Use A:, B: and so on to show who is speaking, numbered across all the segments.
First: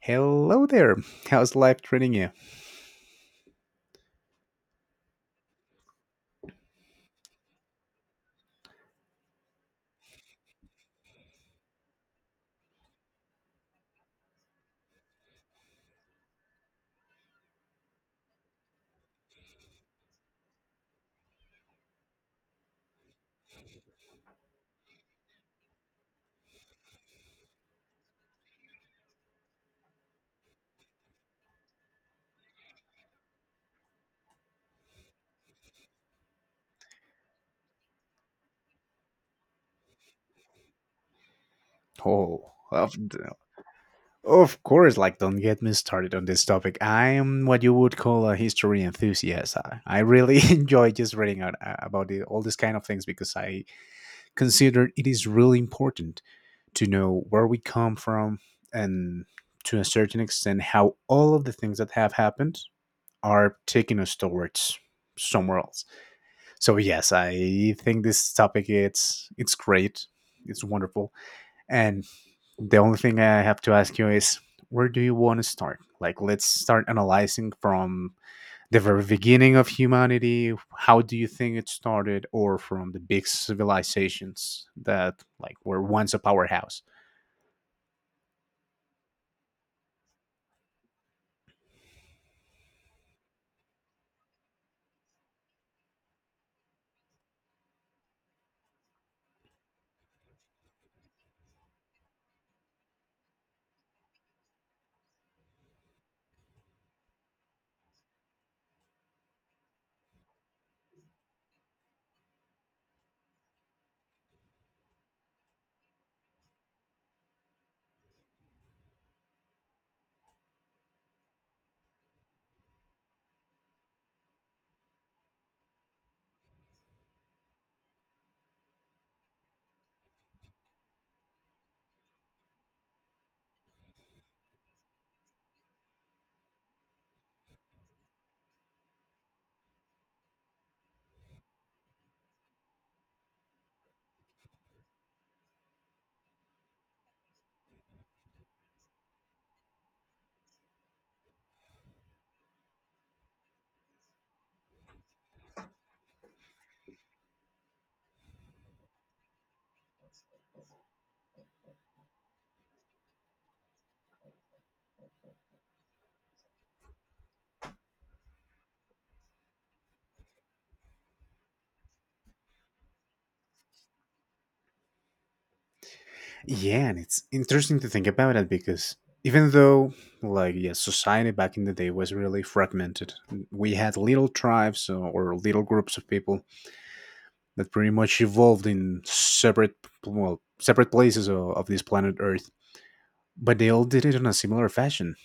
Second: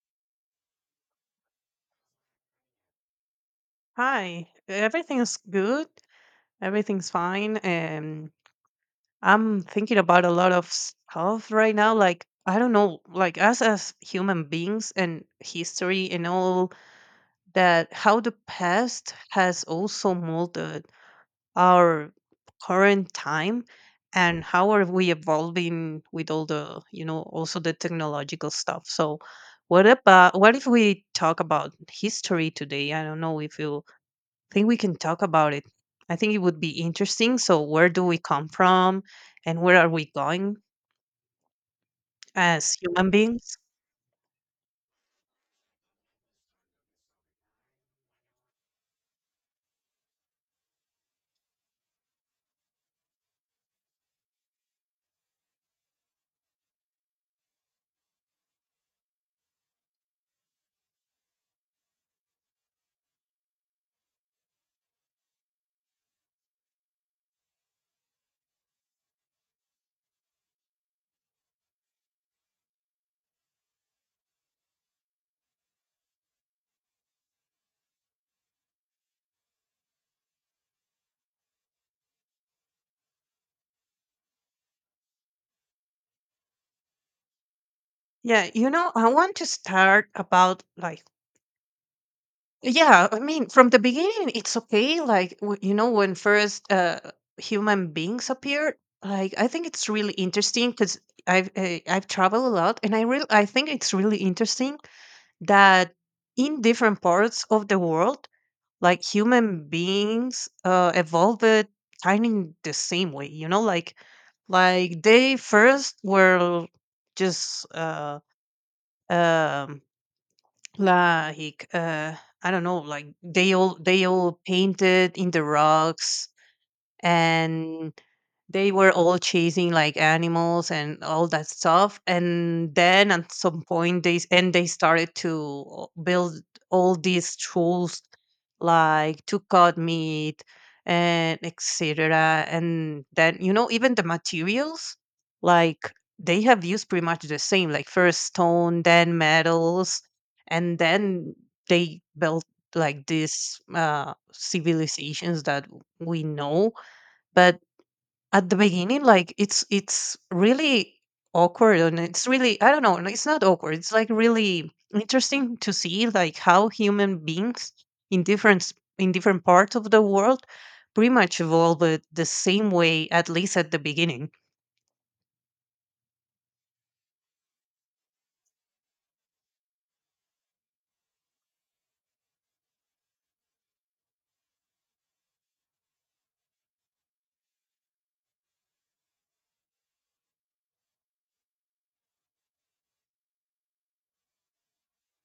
A: Hello there. How's life treating you?
B: Hi, everything's good. Everything's fine. And I'm thinking about a lot of stuff right now. Like, I don't know, like us as human beings and history and all that, how the past has also molded our current time, and how are we evolving with all the, also the technological stuff. So, what if we talk about history today? I don't know if you think we can talk about it. I think it would be interesting. So, where do we come from and where are we going
A: Oh,
B: as
A: of
B: human
A: the-
B: beings?
A: Of course, like don't get me started on this topic. I am what you would call a history enthusiast. I really enjoy just reading out about it, all these kind of things because I consider it is really important to know where we come from and to a certain extent how all of the things that have happened are taking us towards somewhere else. So yes, I think this topic it's great. It's wonderful. And the only thing I have to ask you is where do you want to start? Like, let's start analyzing from the very beginning of humanity. How do you think it started, or from the big civilizations that like were once a powerhouse?
B: Yeah, I want to start about, like, yeah, I mean, from the beginning, it's okay. Like, when first human beings appeared, like, I think it's really interesting because I've traveled a lot, and I think it's really interesting that in different parts of the world, like human beings evolved kind of the same way, like they first were just um like uh I don't know, like they all painted in the rocks, and they were all chasing like animals and all that stuff. And then at some point they s- and they started to build all these tools, like to cut meat and etc. And then, you know, even the materials, like they have used pretty much the same, like first stone, then metals, and then they built like these civilizations that we know. But at the beginning, like it's really awkward, and it's really, I don't know, it's not awkward, it's like really interesting to see like how human beings in different parts of the world pretty much evolved the same way, at least at the beginning.
A: Yeah, and it's interesting to think about it because even though like yeah, society back in the day was really fragmented. We had little tribes or little groups of people that pretty much evolved in separate, well, separate places of this planet Earth, but they all did it in a similar fashion.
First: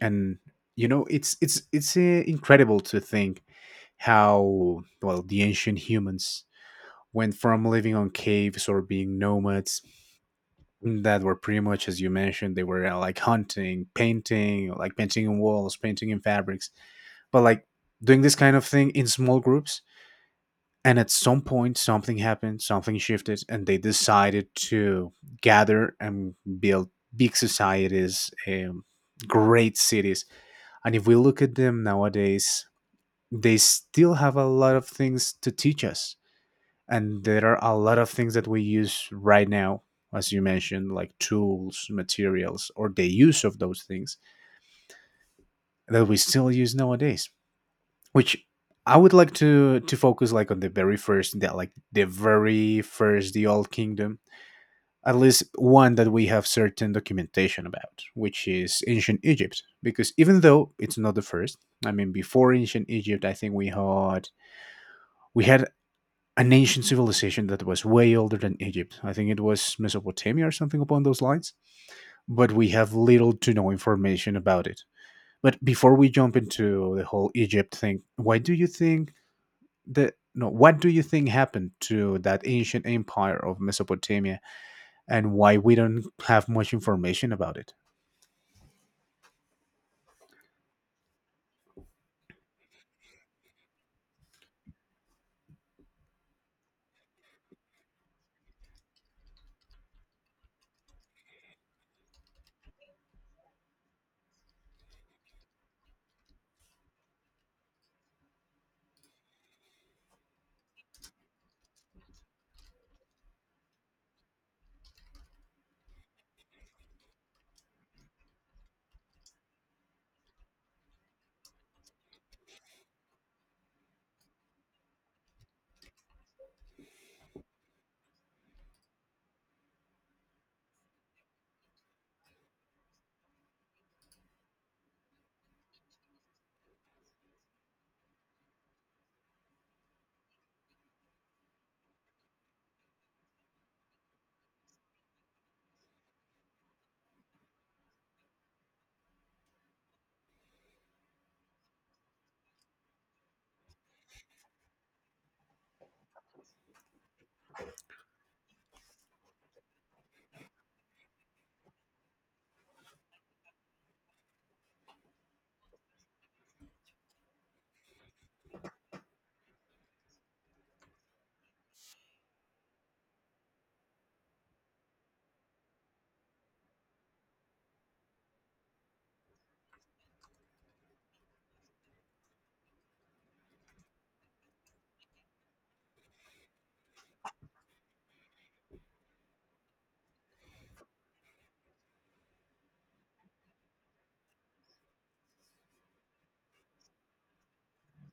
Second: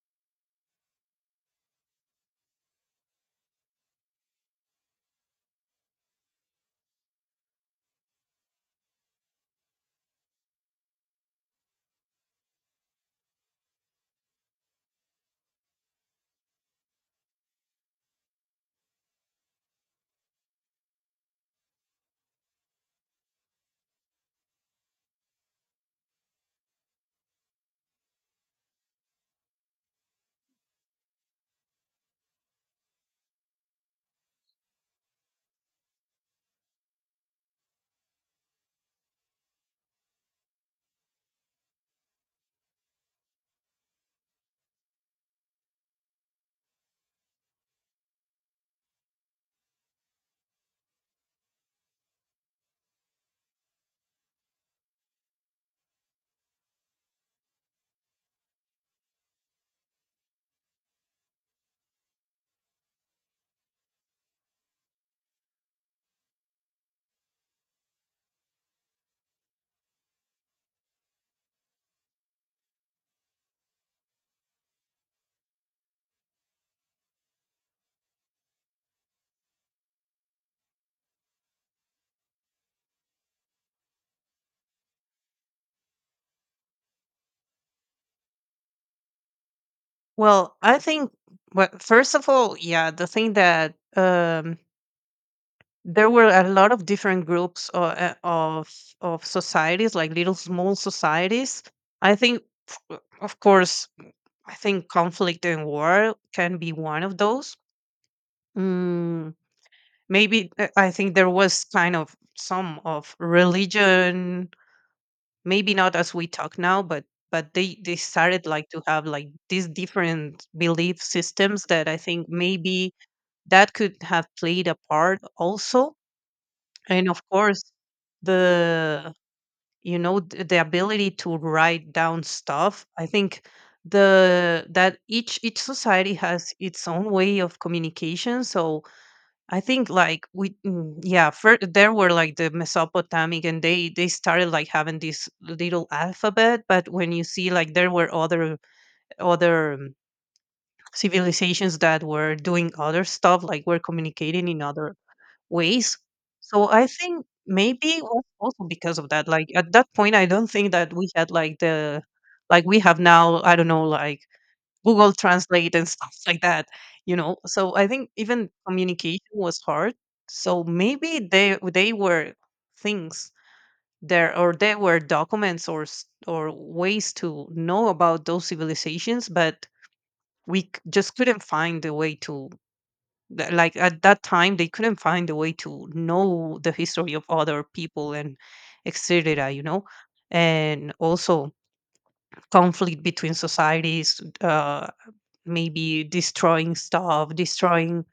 A: And it's incredible to think how well the ancient humans went from living on caves or being nomads, that were pretty much, as you mentioned, they were like hunting, painting, like painting in walls, painting in fabrics, but like doing this kind of thing in small groups. And at some point, something happened, something shifted, and they decided to gather and build big societies, great cities. And if we look at them nowadays, they still have a lot of things to teach us. And there are a lot of things that we use right now, as you mentioned, like tools, materials, or the use of those things that we still use nowadays, which I would like to focus like on the very first, the old kingdom, at least one that we have certain documentation about, which is ancient Egypt. Because even though it's not the first, I mean, before ancient Egypt, I think we had an ancient civilization that was way older than Egypt. I think it was Mesopotamia or something upon those lines. But we have little to no information about it. But before we jump into the whole Egypt thing, why do you think that no, what do you think happened to that ancient empire of Mesopotamia, and why we don't have much information about it?
B: Well, I think, well, first of all, yeah, the thing that there were a lot of different groups of societies, like little small societies. I think, of course, I think conflict and war can be one of those. Mm, maybe I think there was kind of some of religion, maybe not as we talk now, but but they started like to have like these different belief systems that I think maybe that could have played a part also. And of course, the, you know, the ability to write down stuff, I think, the that each society has its own way of communication. So I think like we, yeah, there were like the mesopotamic, and they started like having this little alphabet. But when you see, like, there were other civilizations that were doing other stuff, like were communicating in other ways. So I think maybe also because of that, like at that point, I don't think that we had like the, like we have now. I don't know, like Google Translate and stuff like that. You know, so I think even communication was hard. So maybe they were things there, or there were documents or or ways to know about those civilizations, but just couldn't find a way to, like at that time they couldn't find a way to know the history of other people and etc, you know. And also conflict between societies, maybe destroying stuff, destroying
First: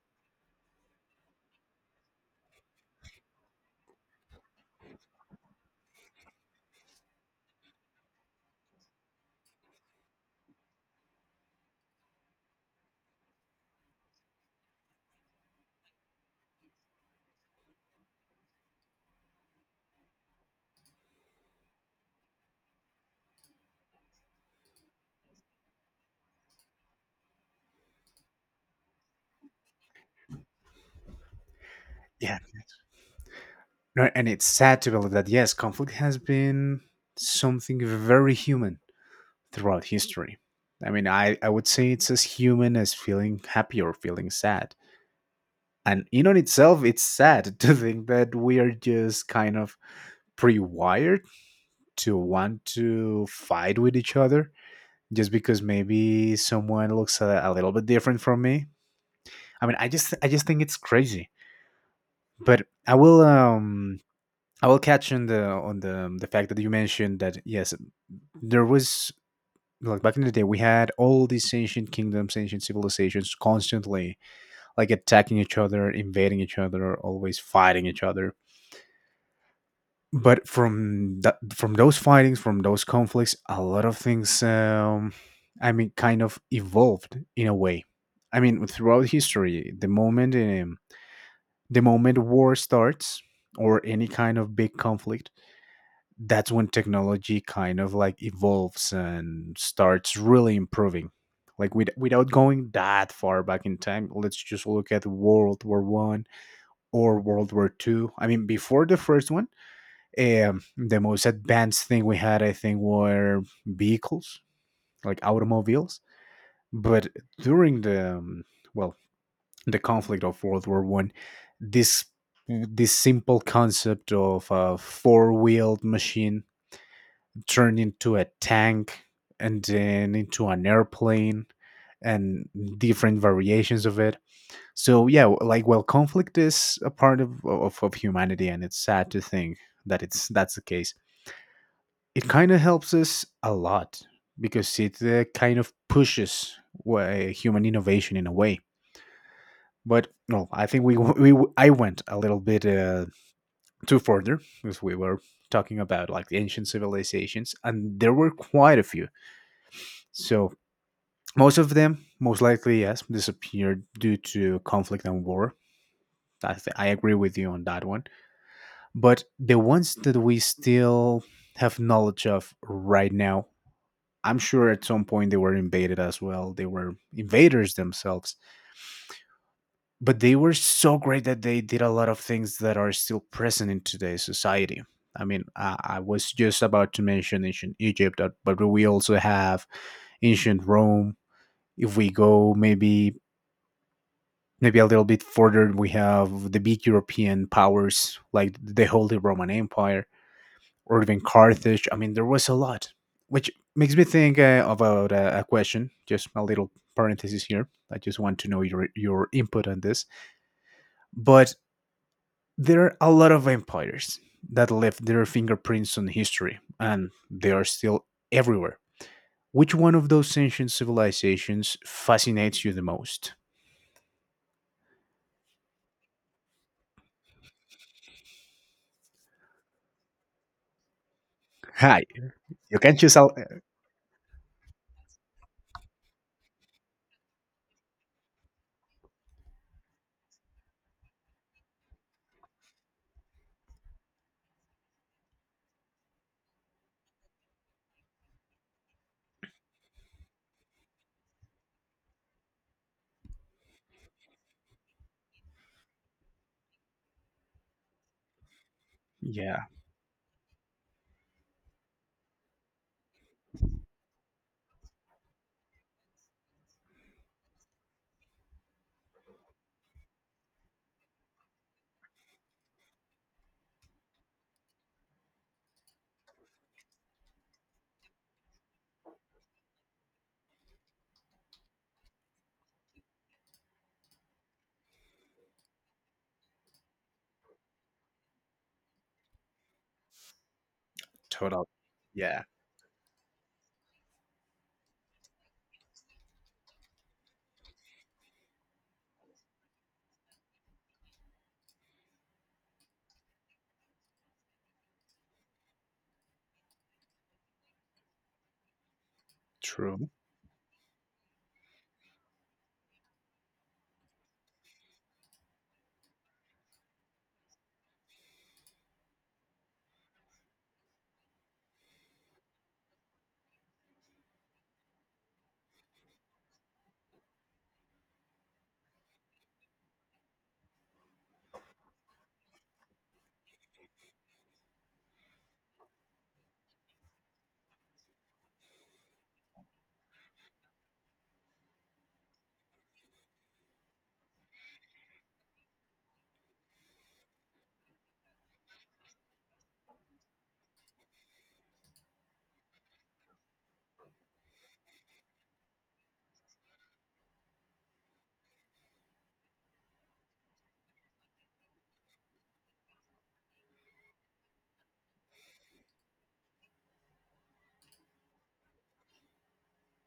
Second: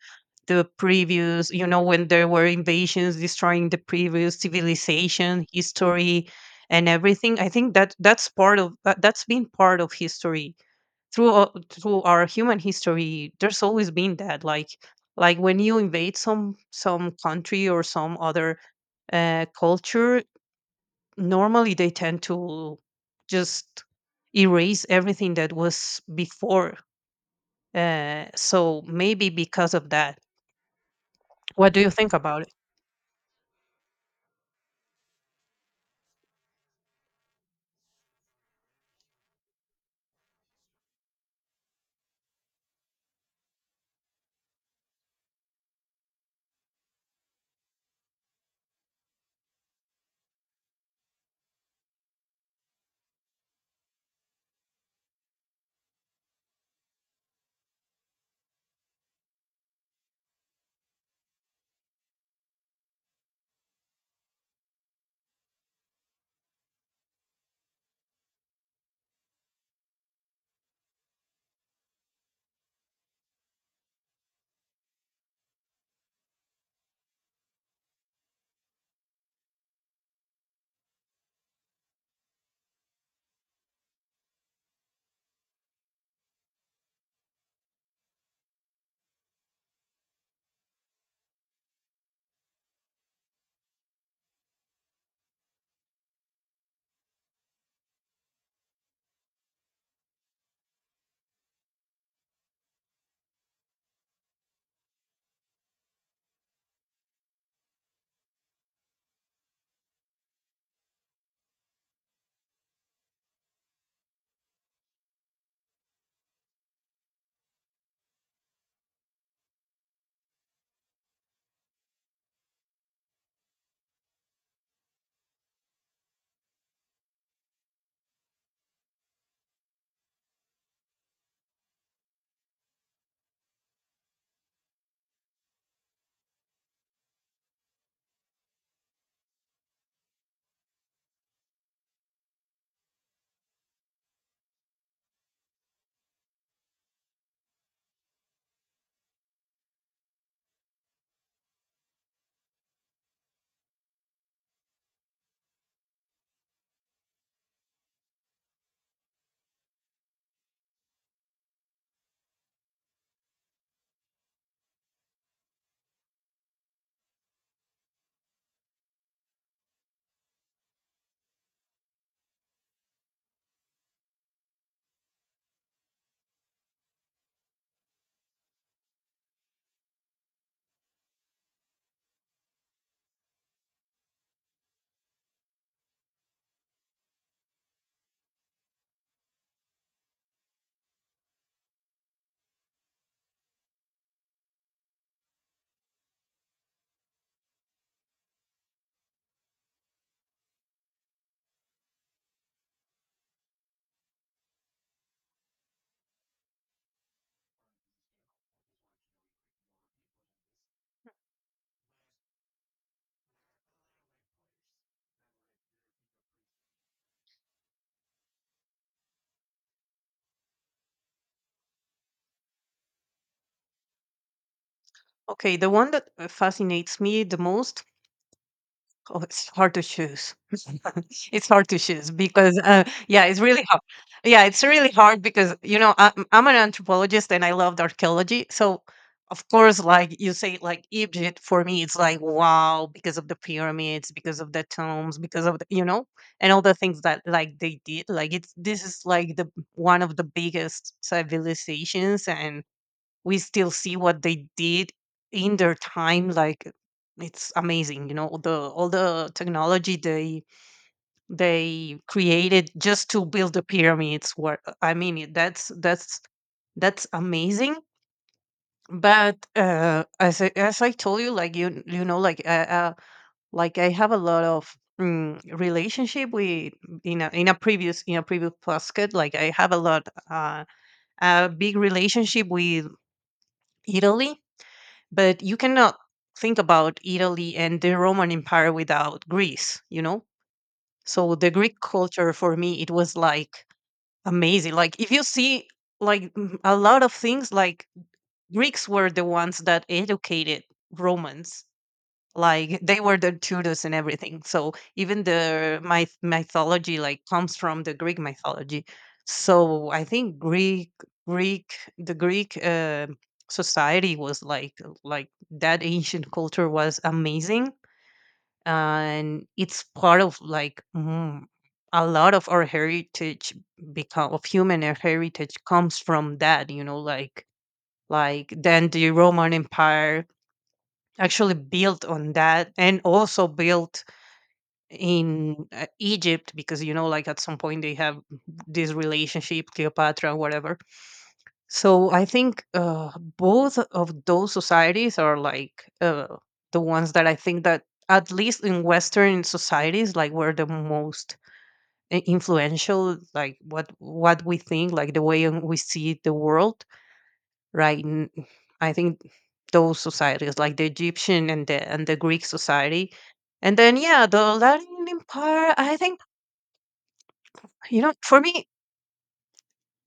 B: the previous, you know, when there were invasions, destroying the previous civilization history and everything. I think that that's been part of history through through our human history. There's always been that, like when you invade some country or some other culture, normally they tend to just erase everything that was before. So maybe because of that, what do you think
A: Yeah.
B: about it?
A: No, and it's sad to believe that, yes, conflict has been something very human throughout history. I mean, I would say it's as human as feeling happy or feeling sad. And in on itself, it's sad to think that we are just kind of pre-wired to want to fight with each other just because maybe someone looks a little bit different from me. I mean, I just think it's crazy. But I will catch on the fact that you mentioned that, yes, there was, like back in the day, we had all these ancient kingdoms, ancient civilizations constantly like attacking each other, invading each other, always fighting each other. But from that, from those fightings, from those conflicts, a lot of things, I mean, kind of evolved in a way. I mean, throughout history, the moment war starts, or any kind of big conflict, that's when technology kind of like evolves and starts really improving. Like, without going that far back in time, let's just look at World War I or World War II. I mean, before the first one, the most advanced thing we had, I think, were vehicles, like automobiles. But during the well the conflict of World War I, this this simple concept of a four-wheeled machine turned into a tank, and then into an airplane, and different variations of it. So yeah, like, well, conflict is a part of humanity, and it's sad to think that it's that's the case. It kind of helps us a lot because it kind of pushes human innovation in a way. But no, I think we I went a little bit too further because we were talking about like the ancient civilizations, and there were quite a few. So most of them, most likely, yes, disappeared due to conflict and war. I agree with you on that one. But the ones that we still have knowledge of right now, I'm sure at some point they were invaded as well. They were invaders themselves, but they were so great that they did a lot of things that are still present in today's society. I mean, I was just about to mention ancient Egypt, but we also have ancient Rome. If we go maybe a little bit further, we have the big European powers, like the Holy Roman Empire, or even Carthage. I mean, there was a lot, which makes me think about a question. Just a little parenthesis here, I just want to know your input on this. But there are a lot of empires that left their fingerprints on history, and they are still everywhere. Which one of those ancient civilizations fascinates you the most?
B: Okay, the one that fascinates me the most. Oh, it's hard to choose. It's hard to
A: Hi.
B: choose because,
A: You can choose
B: yeah,
A: out.
B: it's really hard. Yeah, it's really hard because, you know, I'm an anthropologist and I loved archaeology. So, of course, like you say, like Egypt for me, it's like, wow, because of the pyramids, because of the tombs, because of, the, you know, and all the things that like they did. Like, it's this is like the one of the biggest civilizations, and we still see what they did in their time. Like, it's amazing, you know, all the
A: Yeah.
B: technology they created just to build the pyramids were, that's that's amazing. But as as I told you, like you know, uh like I have a lot of, relationship with, in a, in a previous, in a previous basket, like I have a lot, a big relationship with Italy. But you cannot think about Italy and the Roman Empire without Greece, you know? So the
A: Total.
B: Greek culture
A: Yeah.
B: for me, it was like amazing. Like if you see like, a lot of things, like Greeks were the ones that educated Romans, like they were the tutors and everything. So even the my mythology, like comes from the Greek mythology. So I
A: True.
B: think Greek society was like that ancient culture was amazing, and it's part of like, a lot of our heritage, become of human heritage comes from that, you know. Like then the Roman Empire actually built on that, and also built in Egypt, because you know, like at some point they have this relationship, Cleopatra whatever. So I think both of those societies are like, uh, the ones that I think that, at least in western societies, like were the most influential, like what we think, like the way in we see the world, right? I think those societies, like the Egyptian and the Greek society, and then yeah, the Latin Empire. I think, you know, for me,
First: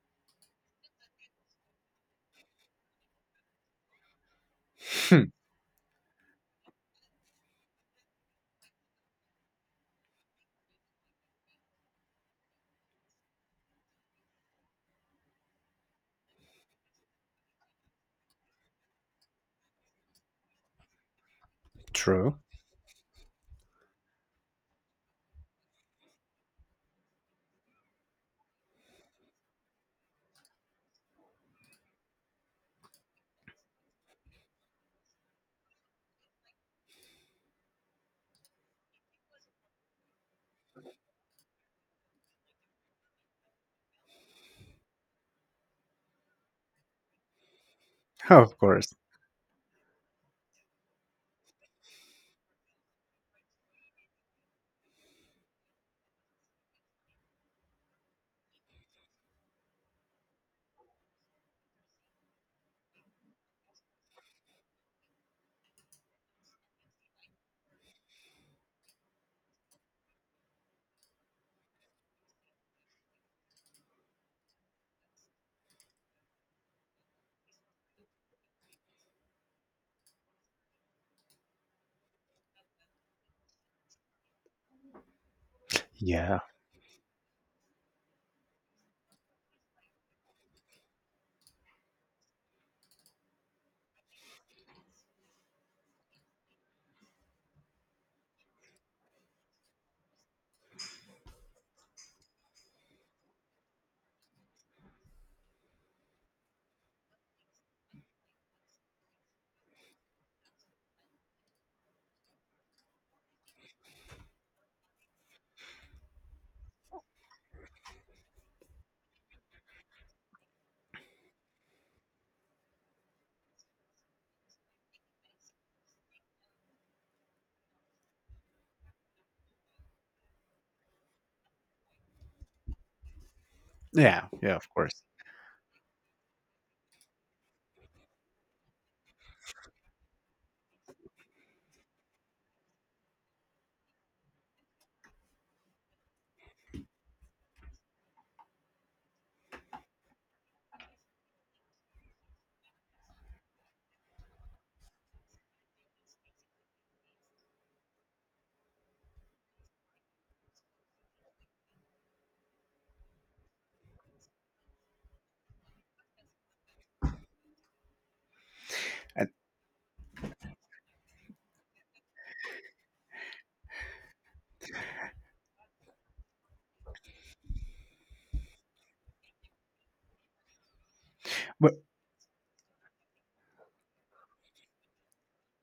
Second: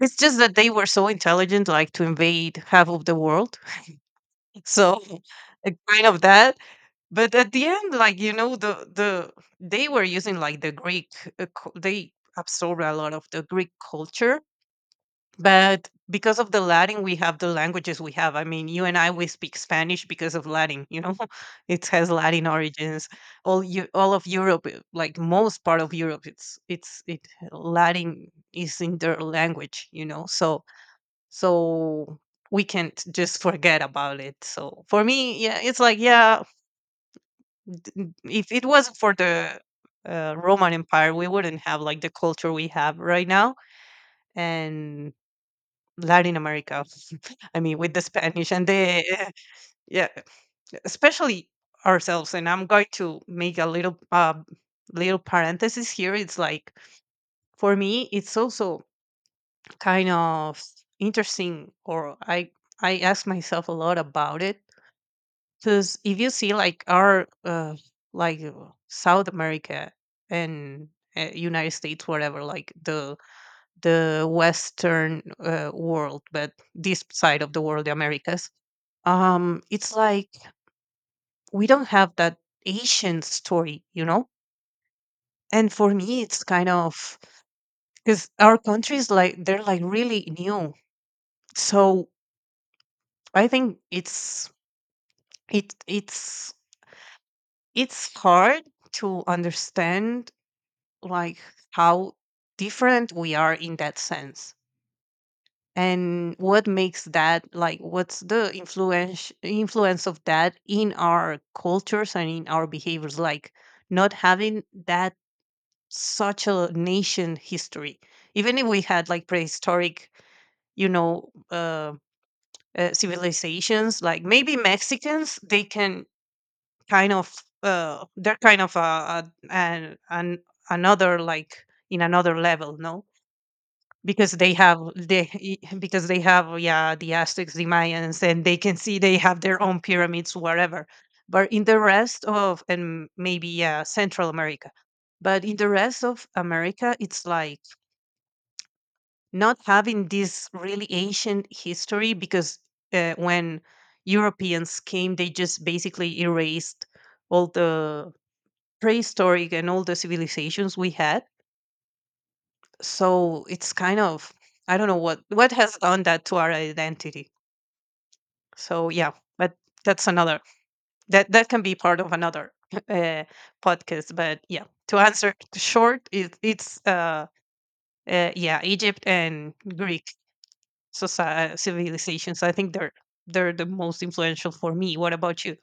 B: it's just that they were so intelligent, like to invade half of the world. So
A: Hmm.
B: kind of that. But at the end, like you know, the they were using like the Greek. They absorbed a lot of the Greek culture. But because of the Latin, we have the languages we have. I mean, you and I we speak Spanish because of Latin. You know, it has
A: True.
B: Latin origins. All of Europe, like most part of Europe, it Latin is in their language. You know, so we can't just forget about it. So for me, yeah, it's like, yeah, if it wasn't for the Roman Empire, we wouldn't have like the culture we have right now, and Latin America, I mean, with the
A: Oh,
B: Spanish
A: of
B: and
A: course.
B: the, yeah, especially ourselves. And I'm going to make a little parenthesis here. It's like for me, it's also kind of interesting, or I ask myself a lot about it, because if you see like our like South America and United States, whatever, like the Western world, but this side of the world, the Americas, it's like we don't have that ancient story, you know? And for me,
A: Yeah.
B: it's kind of, because our countries like they're like really new. So I think it's it's hard to understand, like, how different we are in that sense, and what makes that, like what's the influence of that in our cultures and in our behaviors, like not having that such a nation history. Even if we had like prehistoric, you know, civilizations, like maybe Mexicans, they can kind of, they're kind of an another, like in another level, no?
A: Yeah.
B: Because
A: Yeah. Of course.
B: they because they have, yeah, the Aztecs, the Mayans, and they can see they have their own pyramids, whatever. But in the rest of, and maybe yeah Central America, but in the rest of America, it's like not having this really ancient history, because when Europeans came, they just basically erased all the prehistoric and all the civilizations we had. So it's kind of, I don't know what has done that to our identity. So yeah,
A: And
B: but that's another, that that can be part of another uh, podcast. But yeah, to answer short, it's yeah, Egypt and Greek,
A: but,
B: civilizations. So I think they're the most influential for me. What about you?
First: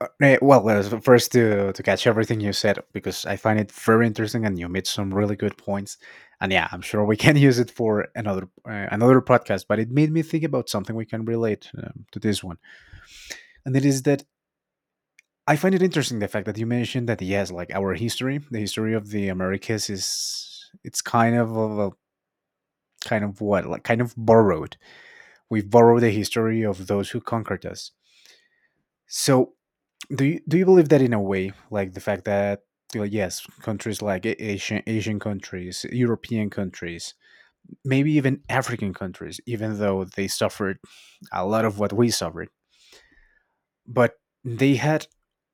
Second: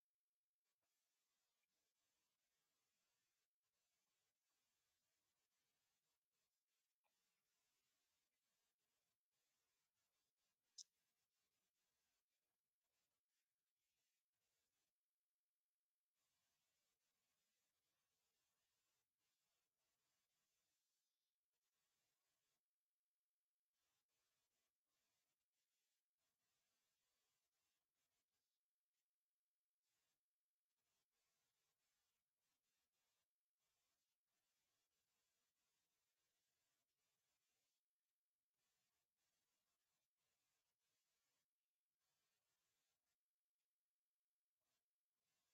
A: well, so first to catch everything you said, because I find it very interesting and you made some really good points. And yeah, I'm sure we can use it for another podcast. But it made me think about something we can relate to this one, and it is that. I find it interesting the fact that you mentioned that, yes, like our history, the history of the Americas is it's kind of a, kind of what like kind of borrowed. We borrow the history of those who conquered us. So, do you believe that in a way, like the fact that, well, yes, countries like Asian countries, European countries, maybe even African countries, even though they suffered a lot of what we suffered, but they had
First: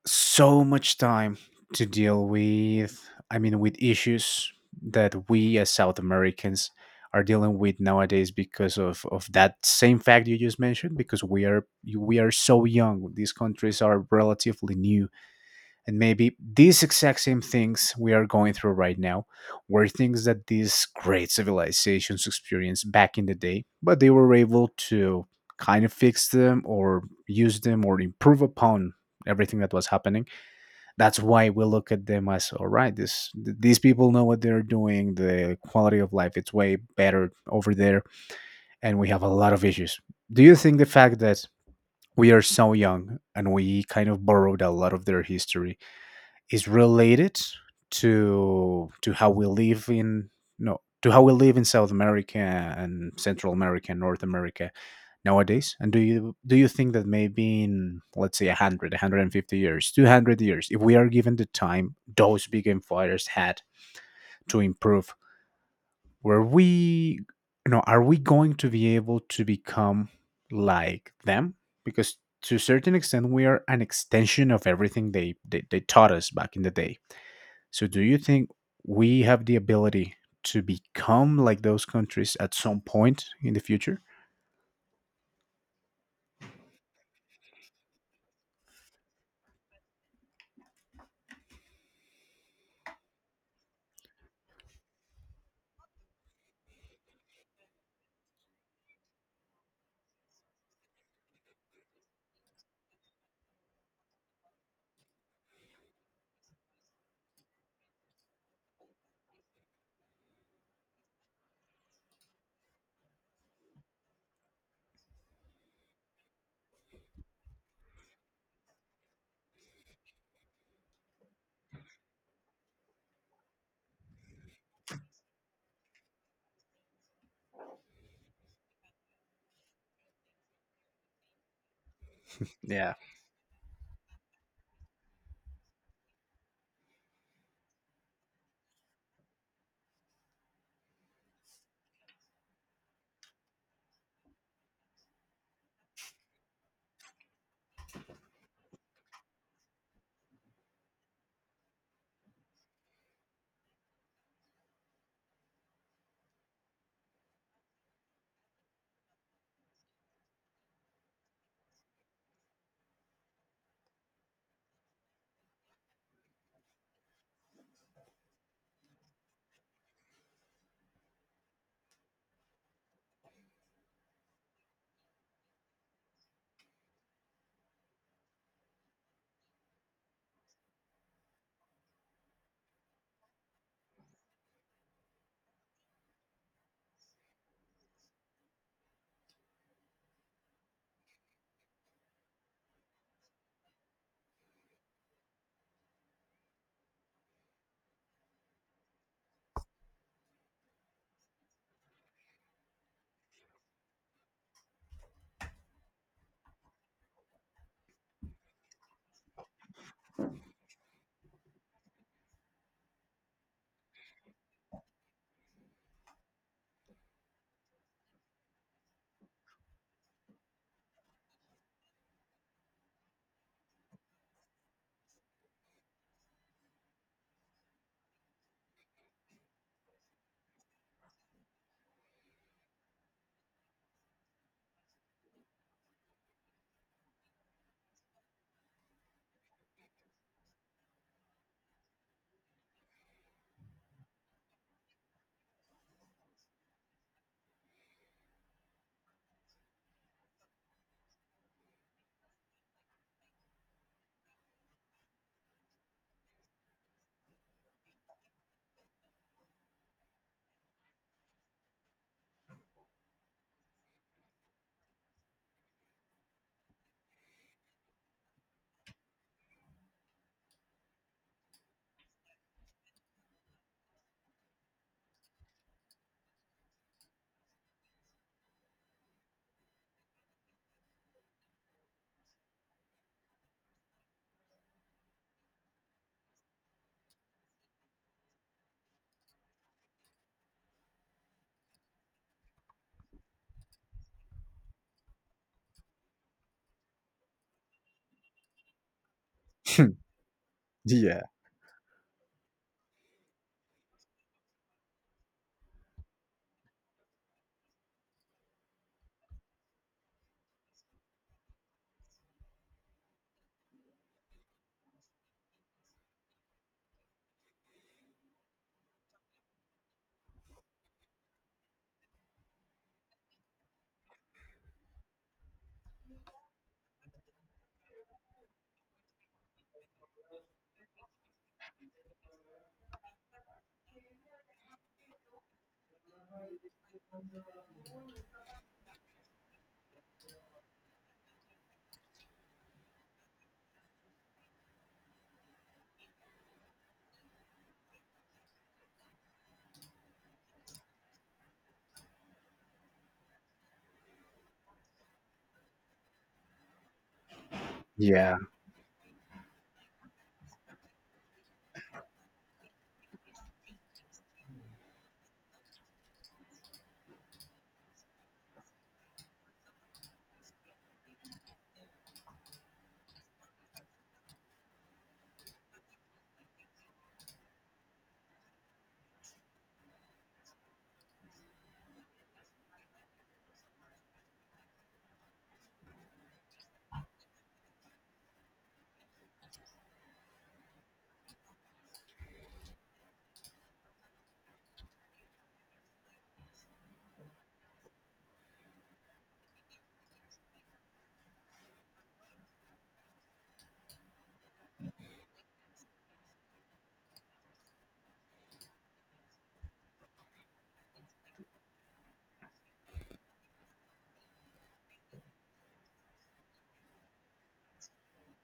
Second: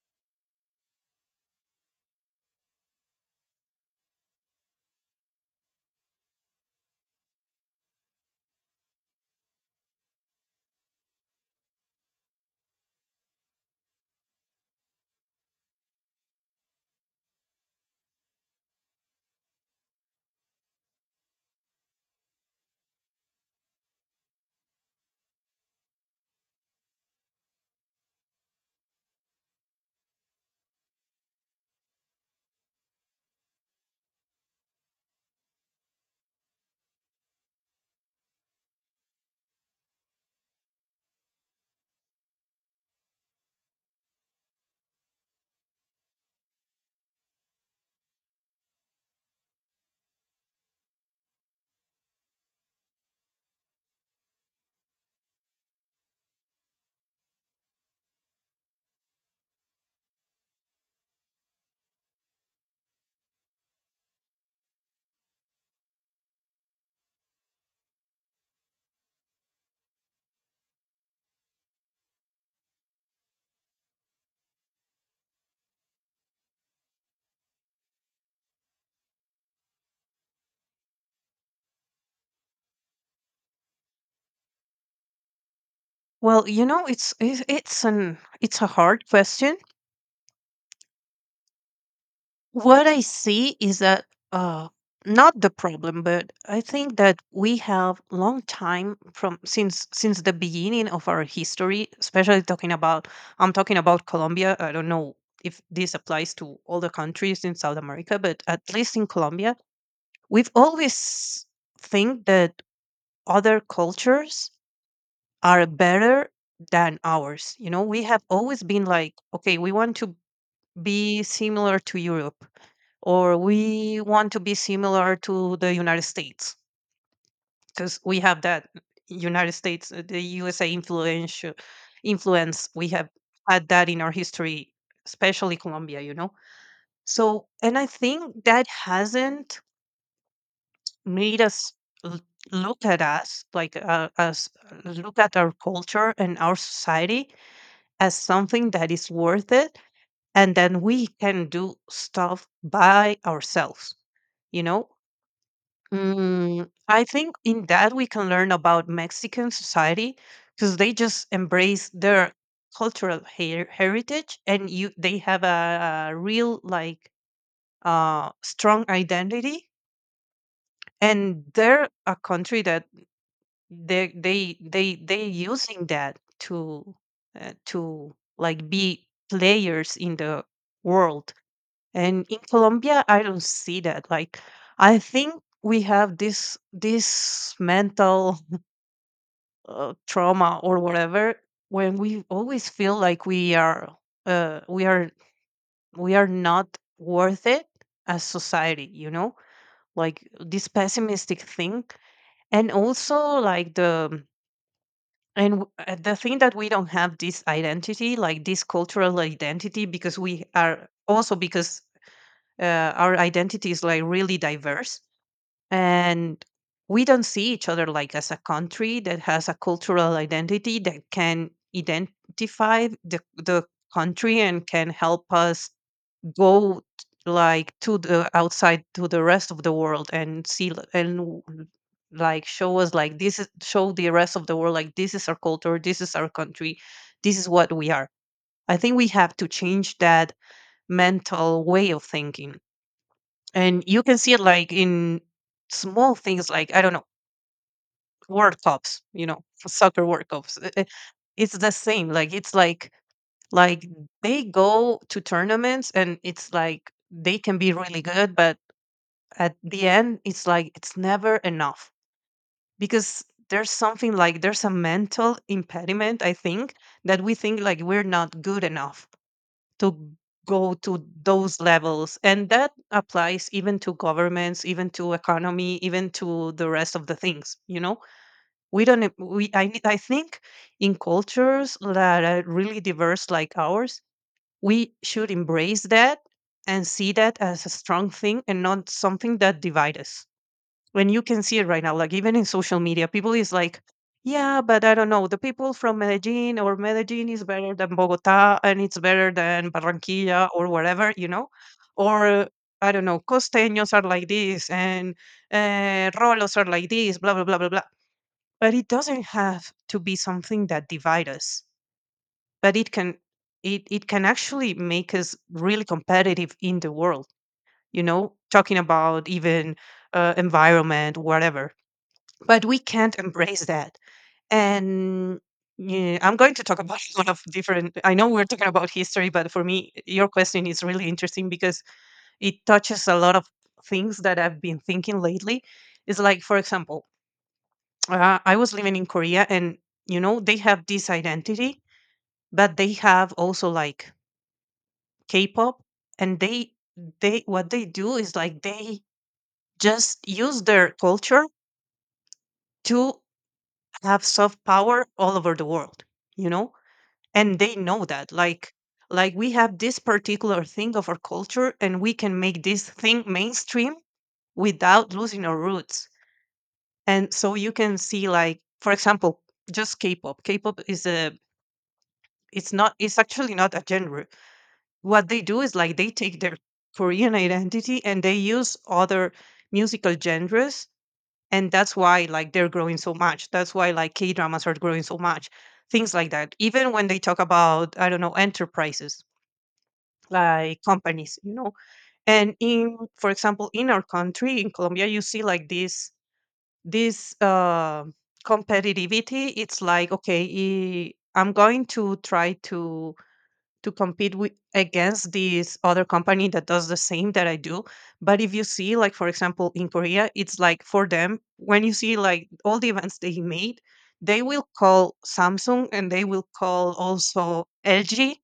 A: so much time to deal with, I mean, with issues that we as South Americans are dealing with nowadays because of that same fact you just mentioned, because we are so young, these countries are relatively new, and maybe these exact same things we are going through right now were things that these great civilizations experienced back in the day, but they were able to kind of fix them or use them or improve upon everything that was happening. That's why we look at them as, all right, these people know what they're doing, the quality of life it's way better over there, and we have a lot of issues. Do you think the fact that we are so young and we kind of borrowed a lot of their history is related to how we live in no to how we live in South America and Central America and North America nowadays, and do you think that maybe, in let's say 100 150 years, 200 years, if we are given the time those big empires had to improve, were we you know are we going to be able to become like them? Because to a certain extent, we are an extension of everything they taught us back in the day. So, do you think we have the ability to become like those countries at some point in the future?
B: Well, you know, it's an it's a hard question. What I see is that uh, not the problem, but I think that we have long time from since the beginning of our history, especially talking about, I'm talking about Colombia. I don't know if this applies to all the countries in South America, but at least in Colombia, we've always think that other cultures are better than ours. We have always been like, okay, we want to be similar to Europe or we want to be similar to the United States because we have that United States, the USA influence. We
A: Yeah.
B: have had that in our history, especially Colombia. So, and I think that hasn't made us l- look at us like, us look at our culture and our society as something that is worth it, and then we can do stuff by ourselves you know I think in that we can learn about Mexican society, because they just embrace their cultural heritage, and you they have a real, like, strong identity, and they're a country that they using that to like be players in the world. And in Colombia, I don't see that. Like, I think we have this mental trauma or whatever, when we always feel like uh, we are we are not worth it as society. Like this pessimistic thing. And also, like the thing that we don't have this identity, like this cultural identity, because we are also because our identity is like really diverse, and we don't see each other like as a country that has a cultural identity that can identify the country and can help us go t- like, to the outside, to the rest of the world, and see, like, show us like this is show the rest of the world like this is our culture, this is our country, this is what we are. I think we have to change that mental way of thinking, and you can see it like in small things, like, I don't know, World Cups, for soccer World Cups. It's the same. Like, it's like they go to tournaments, and it's like they can be really good, but at the end it's like it's never enough, because there's something like there's a mental impediment, I think, that we think like we're not good enough to go to those levels, and that applies even to governments, even to economy, even to the rest of the things. We don't e- we I need- I think in cultures that are really diverse like ours, we should embrace that and see that as a strong thing and not something that divide us. When you can see it right now, like even in social media, people is like, yeah, but I don't know, the people from Medellin, or Medellin is better than Bogota, and it's better than Barranquilla or whatever
A: Yeah.
B: you know Or, I don't know, costeños are like this, and rolos are like this, blah blah blah blah blah. But it doesn't have to be something that divide us, but it can, it can actually make us really competitive in the world, you know, talking about even, environment, whatever. But we can't embrace that. And yeah, I'm going to talk about a lot of different, I know we're talking about history, but for me your question is really interesting, because it touches a lot of things that I've been thinking lately. It's like, for example, I was living in Korea, and you know they have this identity, but they have also like K-pop, and they what they do is like they just use their culture to have soft power all over the world, you know, and they know that,
A: Yeah.
B: like, we have this particular thing of our culture, and we can make this thing mainstream without losing our roots. And so you can see, like, for example, just K-pop. K-pop is a it's not it's actually not a genre. What they do is like they take their Korean identity, and they use other musical genres, and that's why like they're growing so much, that's why like K dramas are growing so much, things like that. Even when they talk about, I don't know, enterprises, like companies. And in, for example, in our country, in Colombia, you see like this this uh, competitivity. It's like, okay, I'm going to try to compete with against this other company that does the same that I do. But if you see, like for example, in Korea, it's like for them, when you see like all the events they made, they will call Samsung, and they will call also LG,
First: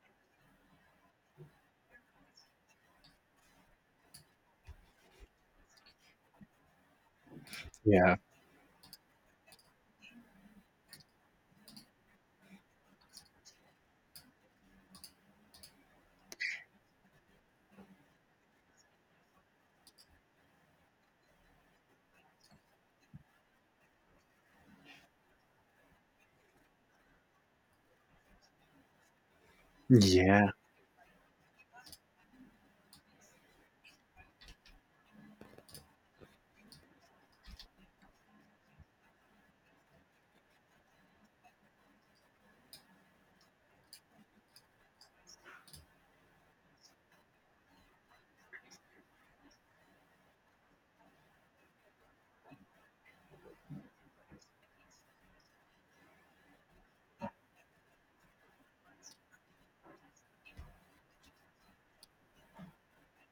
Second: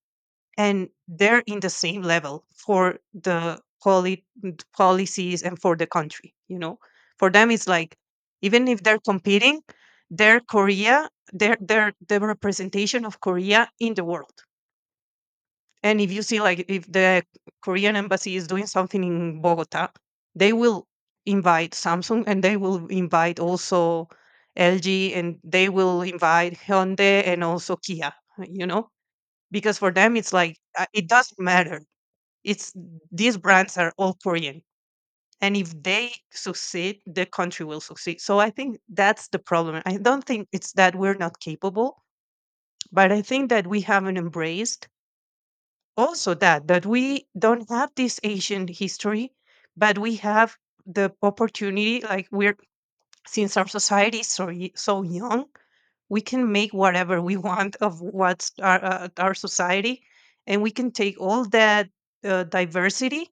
B: and they're in the same level for the policies and for the country. You know, for them it's like,
A: Yeah.
B: even if they're competing, they're Korea, they're the representation of Korea in the world. And if you see, like, if the Korean embassy is doing something in Bogota, they will invite Samsung, and they will invite also LG, and they will invite Hyundai and also Kia, you know, because for them it's
A: Yeah.
B: like, it doesn't matter. It's these brands are all Korean. And if they succeed, the country will succeed. So I think that's the problem. I don't think it's that we're not capable, but I think that we haven't embraced also, that that we don't have this ancient history, but we have the opportunity, like we're since our society is so young, we can make whatever we want of what's our society. And we can take all that, diversity,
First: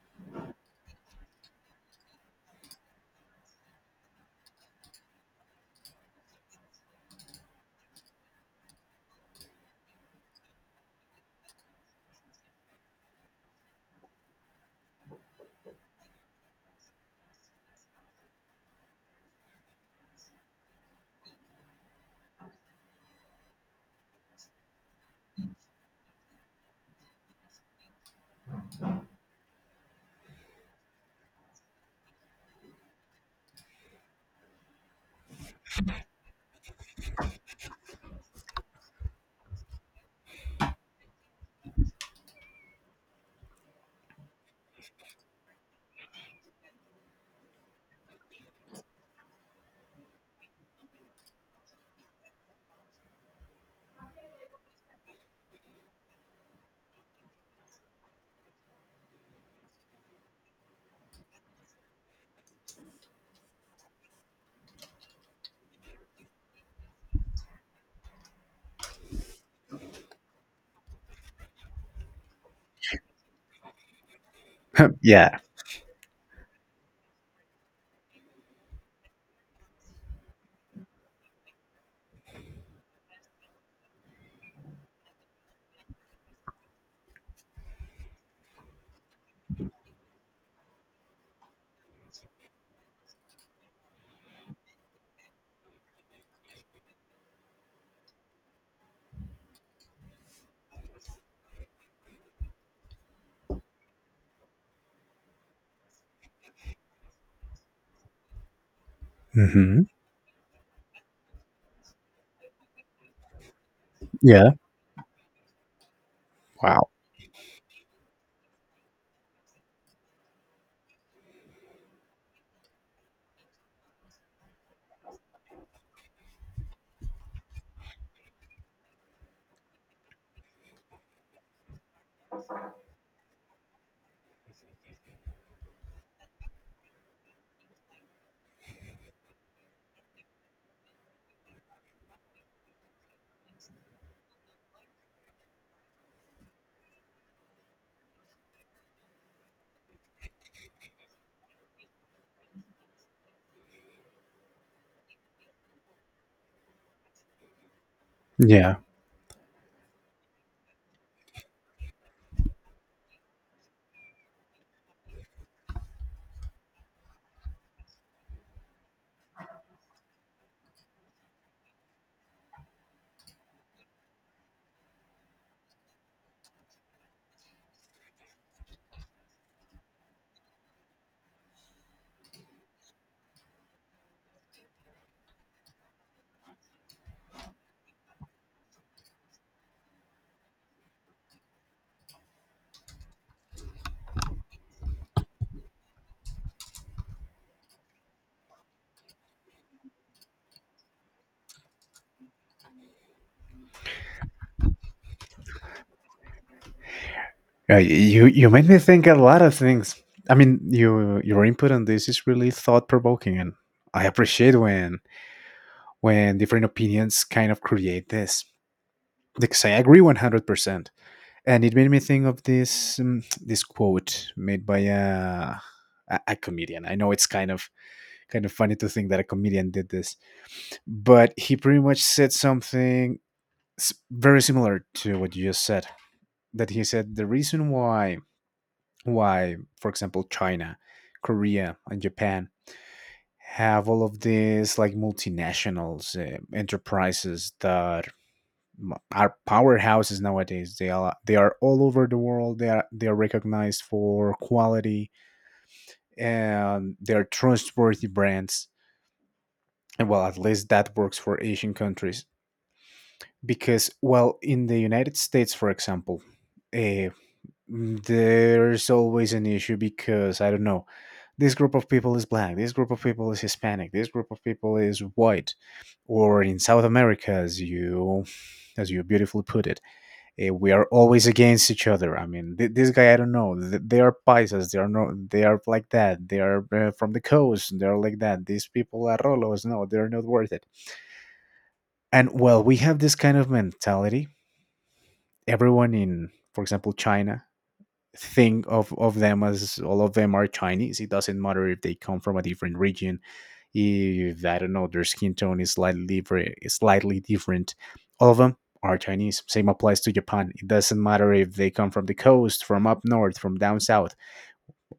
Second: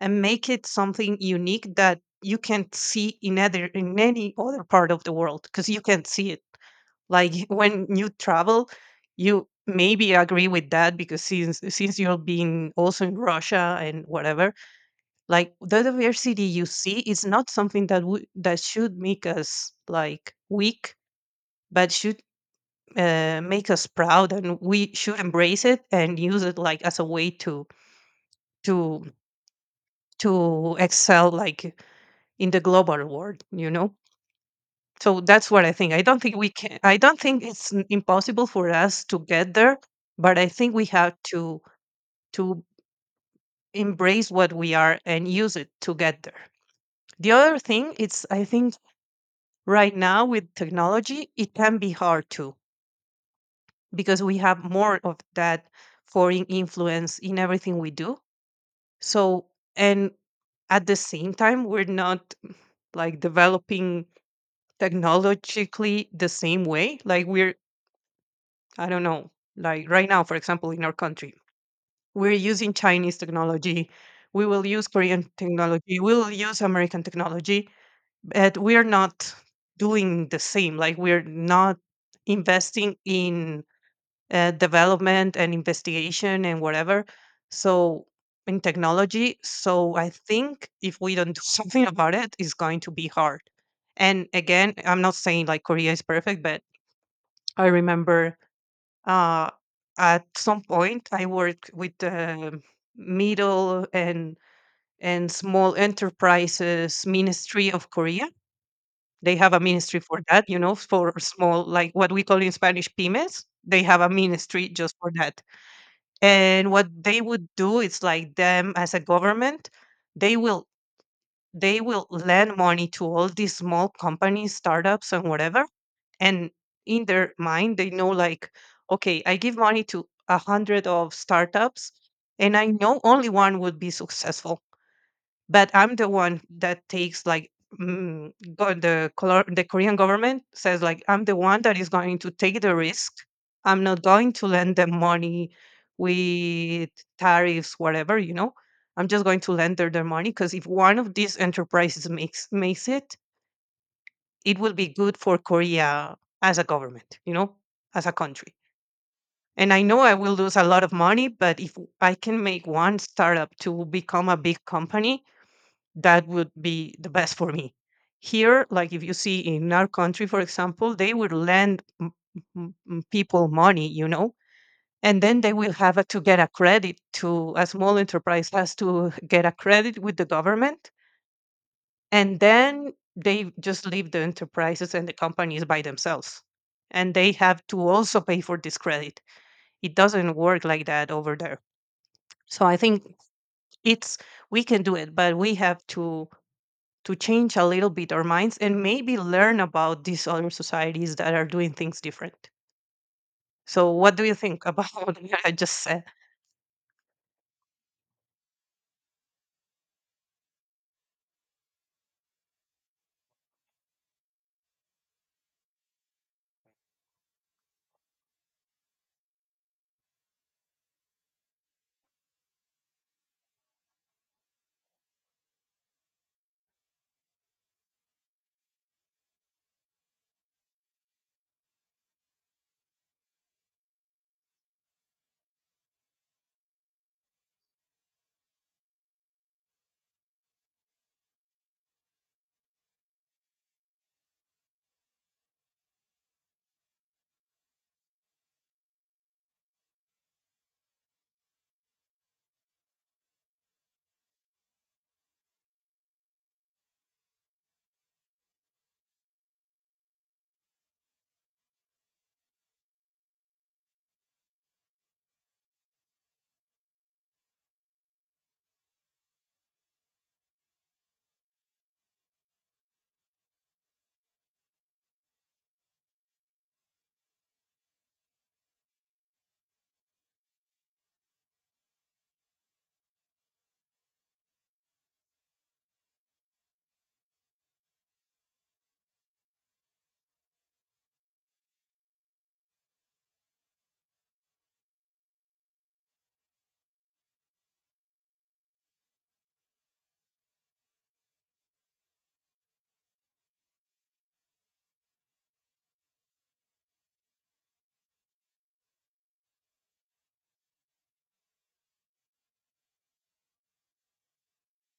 B: and make it something unique that you can't see in other in any other part of the world, because you can't see it, like when you travel. You maybe agree with that, because since you've been also in Russia, and whatever. Like, the diversity you see is not something that would that should make us like weak, but should, make us proud, and we should embrace it and use it like as a way to to excel, like, in the global world, you know. So that's what I think. I don't think we can I don't think it's impossible for us to get there, but I think we have to, to embrace what we are and use it to get there. The other thing, it's, I think right now with technology it can be hard too, because we have more of that foreign influence in everything we do. So, and at the same time we're not, like, developing technologically the same way, like we're, I don't know, like right now, for example, in our country, we're using Chinese technology, we will use Korean
A: Yeah.
B: technology, we will use American technology, but we're not doing the same. Like, we're not investing in, development and investigation and whatever. So, in technology. So I think if we don't do something about it, it's going to be hard. And again, I'm not saying like Korea is perfect, but I remember, uh, at some point I worked with the middle and small enterprises ministry of Korea. They have a
A: Hmm.
B: ministry for that, you know, for small, like what we call in Spanish pymes. They have a
A: Yeah.
B: ministry just for that. And what
A: Wow.
B: they would do is like them as a government, they will they will lend money to all these small companies, startups, and whatever. And in their mind they know, like, okay, I give money to 100 of startups, and I know only one would be successful, but I'm the one that takes, like, the Korean government says, like, I'm the one that is going to take the risk. I'm not going to lend them money with tariffs, whatever. I'm just going to lend them their money, because if one of these enterprises makes it, it will be good for Korea as a government, as a country.
A: Yeah.
B: And I know I will lose a lot of money, but if I can make one startup to become a big company, that would be the best for me. Here, like, if you see in our country, for example, they would lend people money, and then they will have to get a credit. To a small enterprise has to get a credit with the government, and then they just leave the enterprises and the companies by themselves, and they have to also pay for this credit. It doesn't work like that over there. So I think it's we can do it, but we have to, change a little bit our minds, and maybe learn about these other societies that are doing things different. So what do you think about what I just said?
A: You made me think a lot of things. I mean, your input on this is really thought provoking, and I appreciate when different opinions kind of create this because I agree 100%. And it made me think of this, this quote made by a comedian. I know it's kind of funny to think that a comedian did this, but he pretty much said something very similar to what you just said. That he said the reason why, for example, China, Korea, and Japan have all of these like multinationals enterprises that are powerhouses nowadays. They are all over the world. They are recognized for quality, and they are trustworthy brands. And, well, at least that works for Asian countries because, well, in the United States, for example, eh, there's always an issue because I don't know. This group of people is black. This group of people is Hispanic. This group of people is white, or in South America, as you beautifully put it. We are always against each other. I mean, this guy, I don't know. They are paisas. They are no. They are like that. They are from the coast. They are like that. These people are rolos. No, they are not worth it. And well, we have this kind of mentality. Everyone in, for example, China, think of them as all of them are Chinese. It doesn't matter if they come from a different region if I don't know their skin tone is slightly different. All of them are Chinese. Same applies to Japan. It doesn't matter if they come from the coast, from up north, from down south.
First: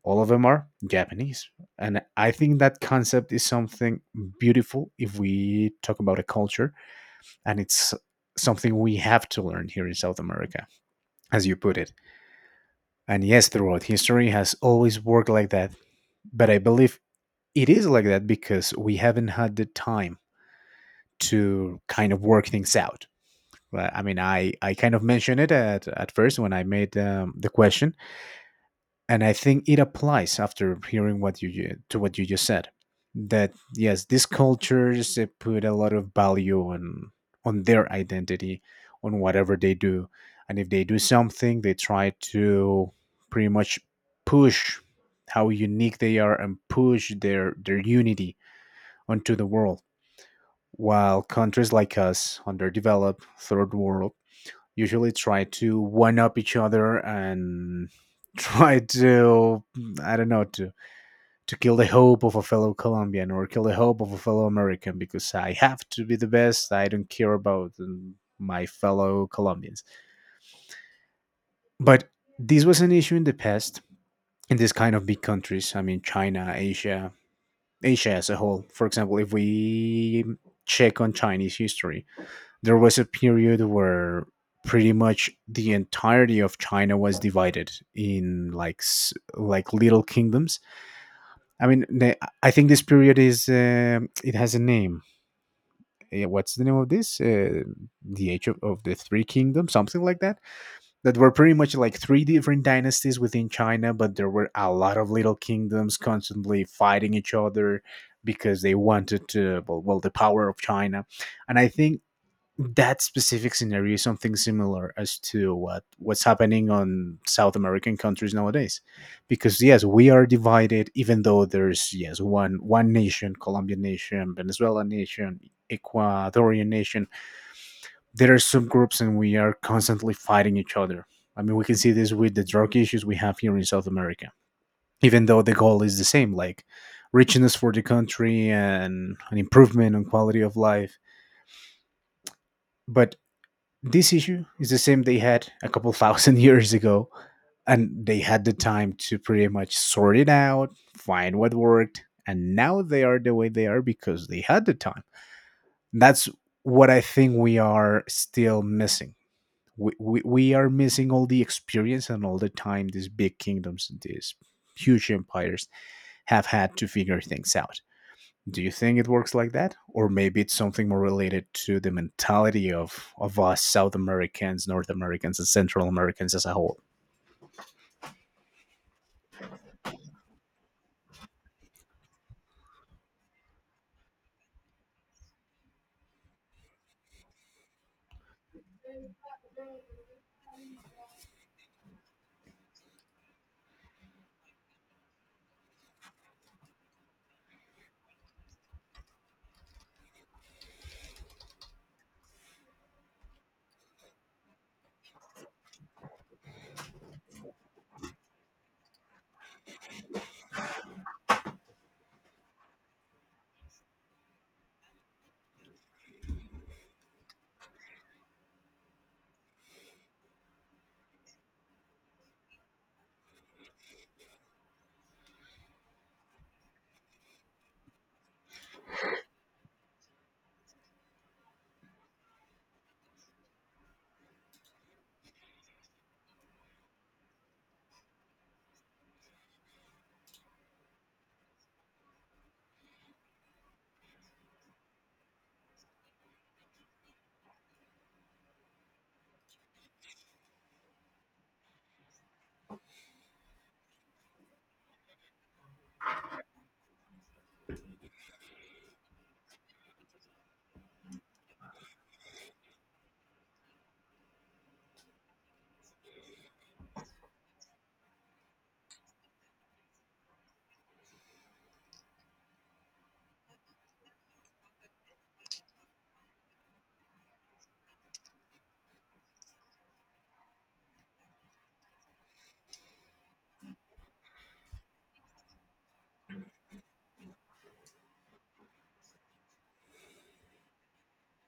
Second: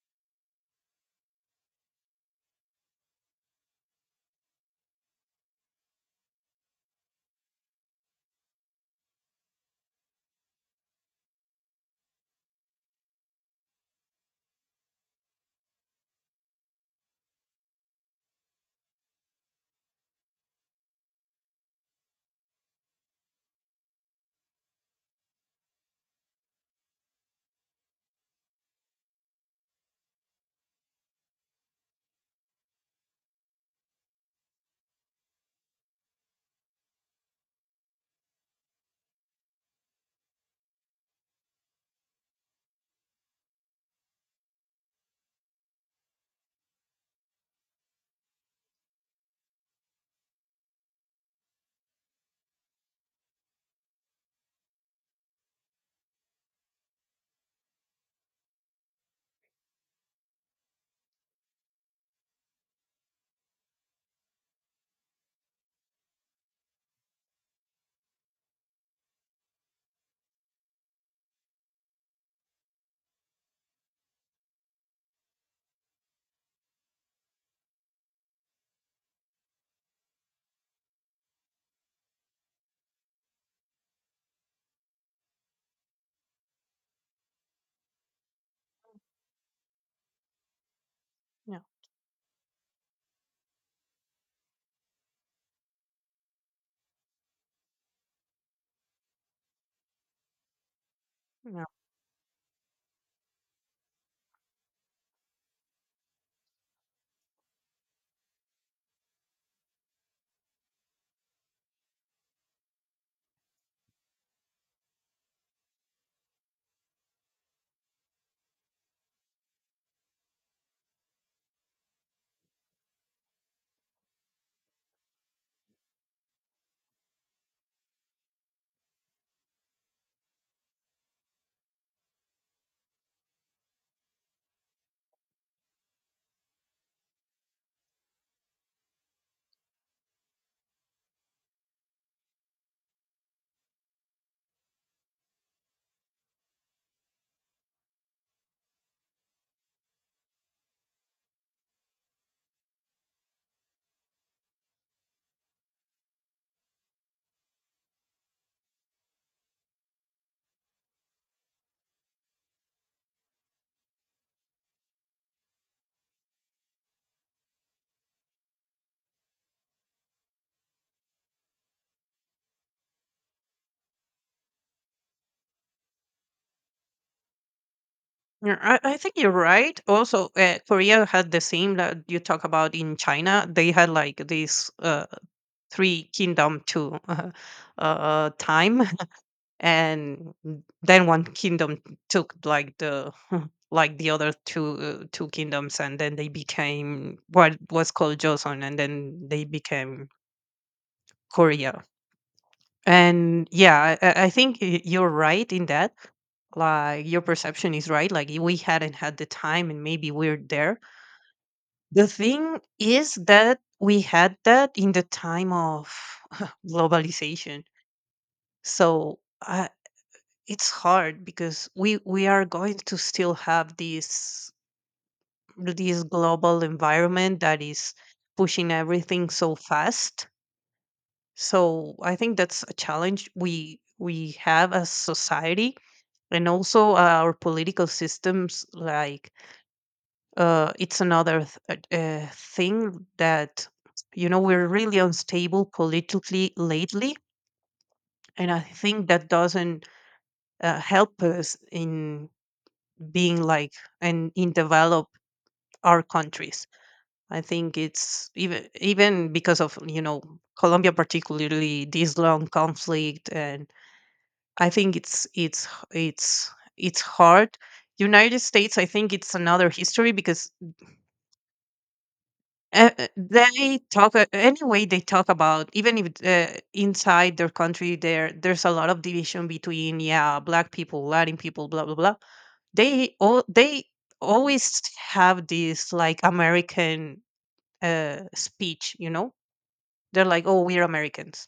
A: All of them are Japanese. And I think that concept is something beautiful if we talk about a culture, and it's something we have to learn here in South America, as you put it. And yes, throughout history has always worked like that. But I believe it is like that because we haven't had the time to kind of work things out. Well, I mean, I kind of mentioned it at first when I made the question, and I think it applies after hearing what you to what you just said. That yes, these cultures they put a lot of value on their identity, on whatever they do, and if they do something, they try to pretty much push how unique they are and push their unity onto the world while countries like us, underdeveloped, third world, usually try to one up each other and try to, I don't know, to kill the hope of a fellow Colombian or kill the hope of a fellow American because I have to be the best. I don't care about my fellow Colombians. But this was an issue in the past in this kind of big countries. I mean, China, Asia, Asia as a whole. For example, if we check on Chinese history, there was a period where pretty much the entirety of China was divided in like little kingdoms.
B: Yeah,
A: I mean, the- I think this period is, it has a name. What's the name of this? The Age of the Three Kingdoms, something like that. That were pretty
B: yeah.
A: much like three different dynasties within China, but there were a lot of little kingdoms constantly fighting each other because they wanted to well the power of China. And I think that specific scenario is something similar as to what's happening on South American countries nowadays, because yes, we are divided. Even though there's yes one nation, Colombian nation, Venezuelan nation, Ecuadorian nation, there are subgroups, and we are constantly fighting each other. I mean, we can see this with the drug issues we have here in South America. Even though the goal is the same, like richness for the country and an improvement on quality of life, but this issue is the same they had a couple thousand years ago, and they had the time to pretty much sort it out, find what worked, and now they are the way they are because they had the time. That's what I think we are still missing. We are missing all the experience and all the time these big kingdoms and these huge empires have had to figure things out. Do you think it works like that? Or maybe it's something more related to the mentality of us South Americans, North Americans, and Central Americans as a whole.
B: Yeah, I think you're right. Also, Korea had the same that you talk about in China. They had like this, three kingdom to time, and then one kingdom took like the like the other two kingdoms, and then they became what was called Joseon, and then they became Korea. And yeah, I think you're right in that like your perception is right. Like we hadn't had the time, and maybe we're there. The thing is that we had that in the time of globalization. So I, it's hard because we are going to still have this global environment that is pushing everything so fast. So I think that's a challenge we have as society, and also our political systems like it's another thing that you know we're really unstable politically lately, and I think that doesn't help us in being like and in developed our countries. I think it's even because of you know Colombia, particularly this long conflict. And I think it's it's hard. United States, I think it's another history because they talk anyway. They talk about even if inside their country, there's a lot of division between, yeah, black people, Latin people, blah blah blah. They always have this like American speech. You know, they're like, oh, we're Americans.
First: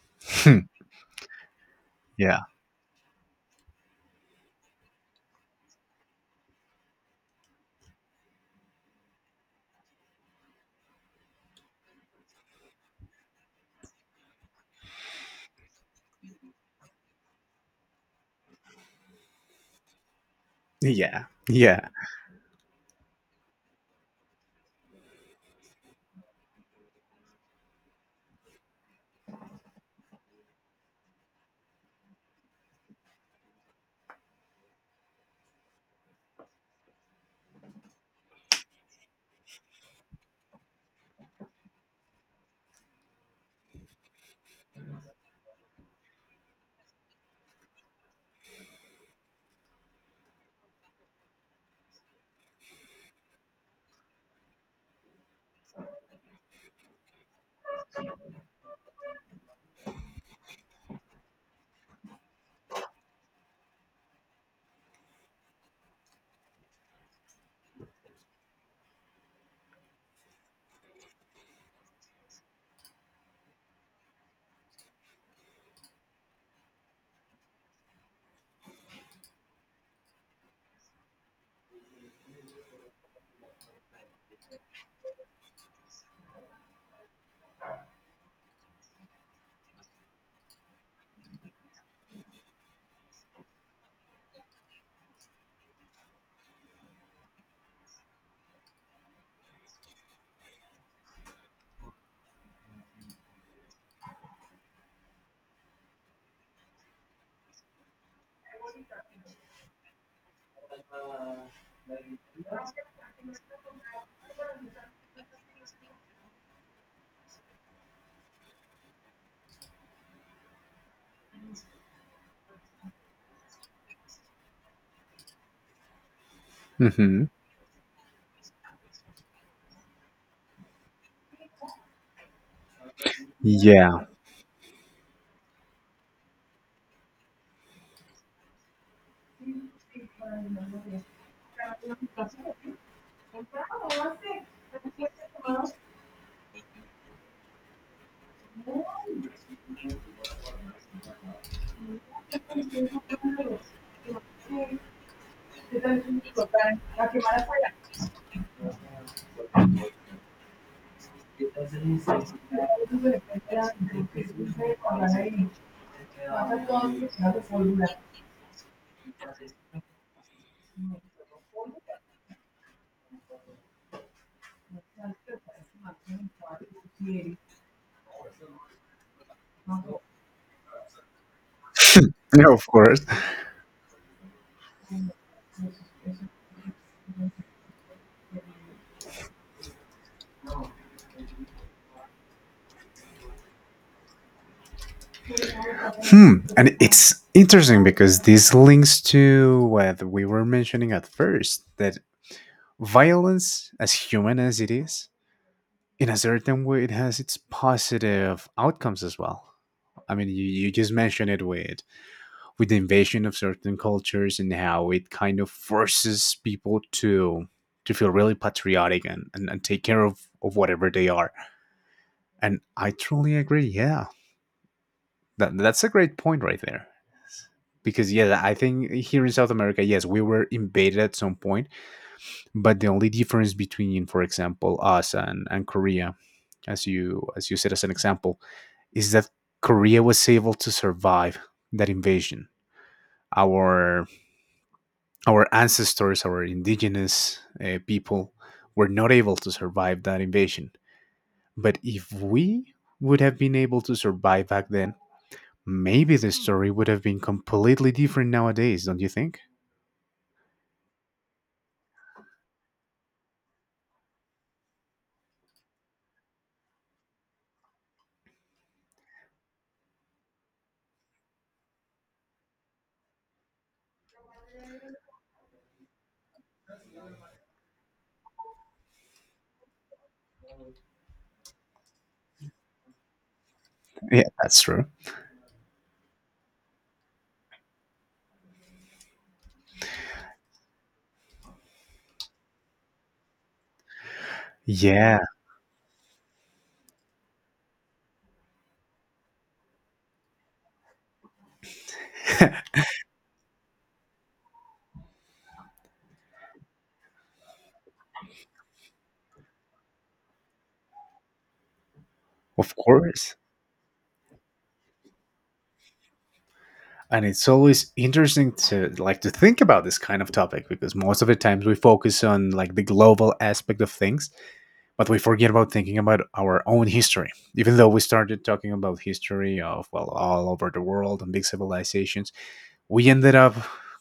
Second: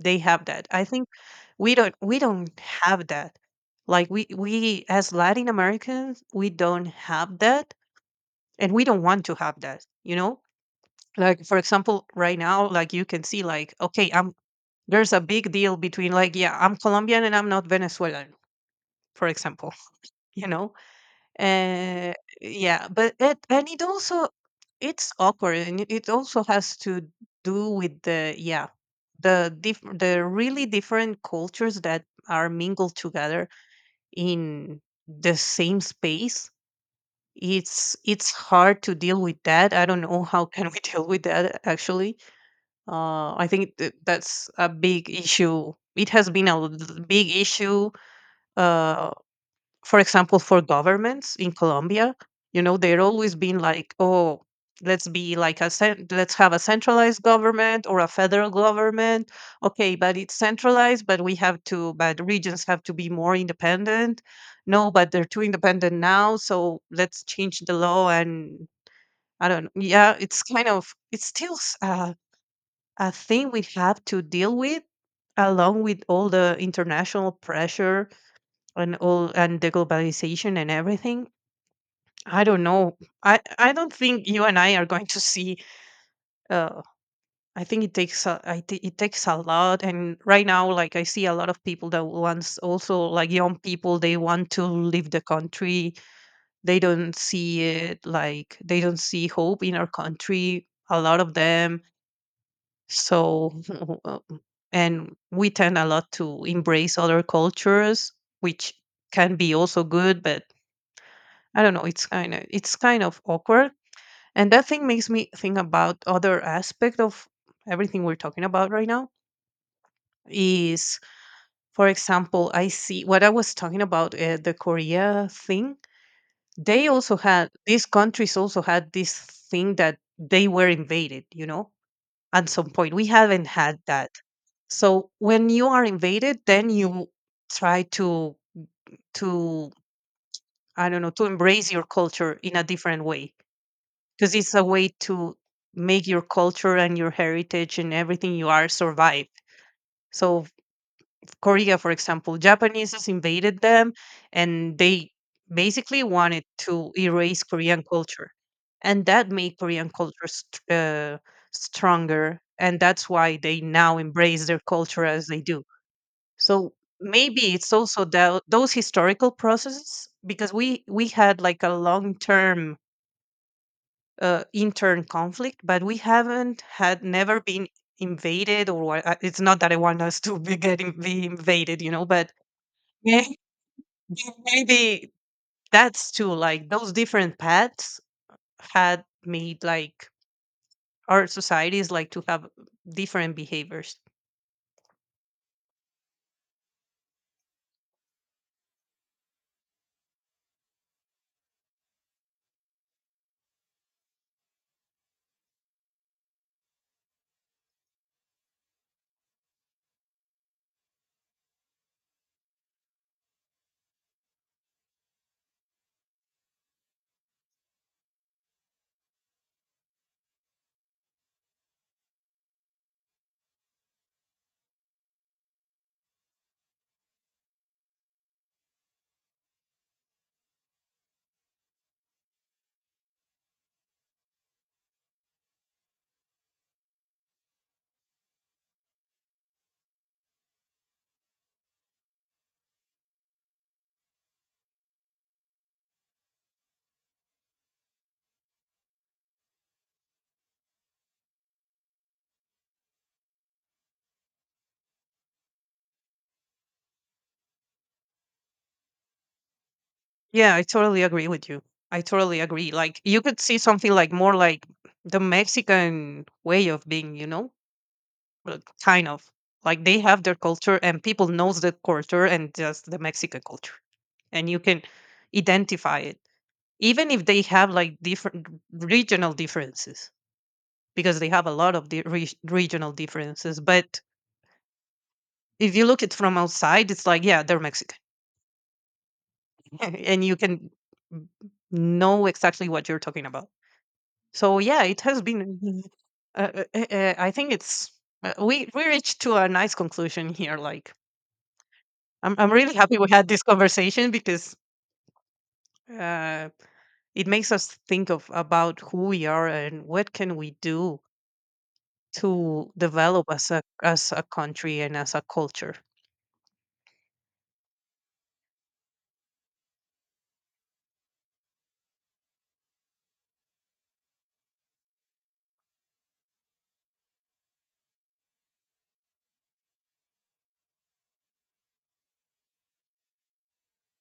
B: They have
A: Hmm.
B: that. I think we don't we
A: Yeah.
B: don't have that. Like we as Latin Americans, we don't have that, and we don't want to have that. You know, like for example right now, like you can see like, okay, I'm there's a big deal between like, yeah, I'm Colombian and I'm not Venezuelan, for example. You know,
A: Yeah. Yeah.
B: uh, yeah, but it also it's awkward, and it also has to do with the, yeah, the the really different cultures that are mingled together in the same space. It's hard to deal with that. I don't know how can we deal with that actually. I think that's a big issue. It has been a big issue, uh, for example, for governments in Colombia. You know, they're always been like, oh, let's be like a let's have a centralized government or a federal government. Okay, but it's centralized, but regions have to be more independent. No, but they're too independent now, so let's change the law and I don't know. Yeah, it's kind of it's still a thing we have to deal with, along with all the international pressure and all and the globalization and everything. I don't know. I don't think you and I are going to see uh I think it takes a, it takes a lot. And right now, like I see a lot of people that wants, also like young people, they want to leave the country. They don't see it, like they don't see hope in our country, a lot of them. So, uh, and we tend a lot to embrace other cultures, which can be also good, but I don't know. It's kind of awkward, and that thing makes me think about other aspect of everything we're talking about right now. Is, for example, I see what I was talking about, the Korea thing. They also
A: Hmm.
B: had these countries also had this thing that they were invaded, you know, at some point. We haven't had
A: Yeah.
B: that. So when you are invaded, then you try to I don't know, to embrace your culture in a different way, because it's a way to make your culture and your heritage and everything you are survive. So Korea, for example, Japanese invaded them, and they basically wanted to erase Korean culture, and that made Korean culture stronger, and that's why they now embrace their culture as they do. So maybe it's also those historical processes because we had like a long term intern conflict, but we haven't had, never been invaded or it's not that I want us to be getting be invaded, you know, but
A: Yeah, of course.
B: may- maybe that's too, like those different paths had made like our societies like to have different behaviors.
A: Hmm. And it's interesting because this links to what we were mentioning at first that violence, as human as it is, in a certain way, it has its positive outcomes as well. I mean, you just mentioned it with the invasion of certain cultures and how it kind of forces people to feel really patriotic and take care of whatever they are. And I truly agree. Yeah, that's a great point right there. Because, yeah, I think here in South America, yes, we were invaded at some point, but the only difference between, for example, us and Korea, as you said as an example, is that Korea was able to survive that invasion. Our our ancestors, our indigenous people, were not able to survive that invasion. But if we would have been able to survive back then, maybe the story would have been completely different nowadays, don't you think?
B: Yeah, I totally agree with you. I totally agree. Like you could see something like more like the Mexican way of being, you know, like, kind of like they have their culture and people knows the culture and just the Mexican culture, and you can identify it, even if they have like different regional differences, because they have a lot of the regional differences. But
A: Yeah, that's true.
B: if you look it from outside, it's like, yeah, they're Mexican, and you can know exactly what you're talking about. So yeah, it
A: Yeah,
B: has been. I think it's we reached to a nice conclusion here. Like I'm really happy we had this conversation because uh, it makes us think of about who we are and what can we do to
A: of
B: develop
A: course.
B: as a country and as a culture.
A: And it's always interesting to like to think about this kind of topic because most of the times we focus on like the global aspect of things, but we forget about thinking about our own history. Even though we started talking about history of well all over the world and big civilizations, we ended up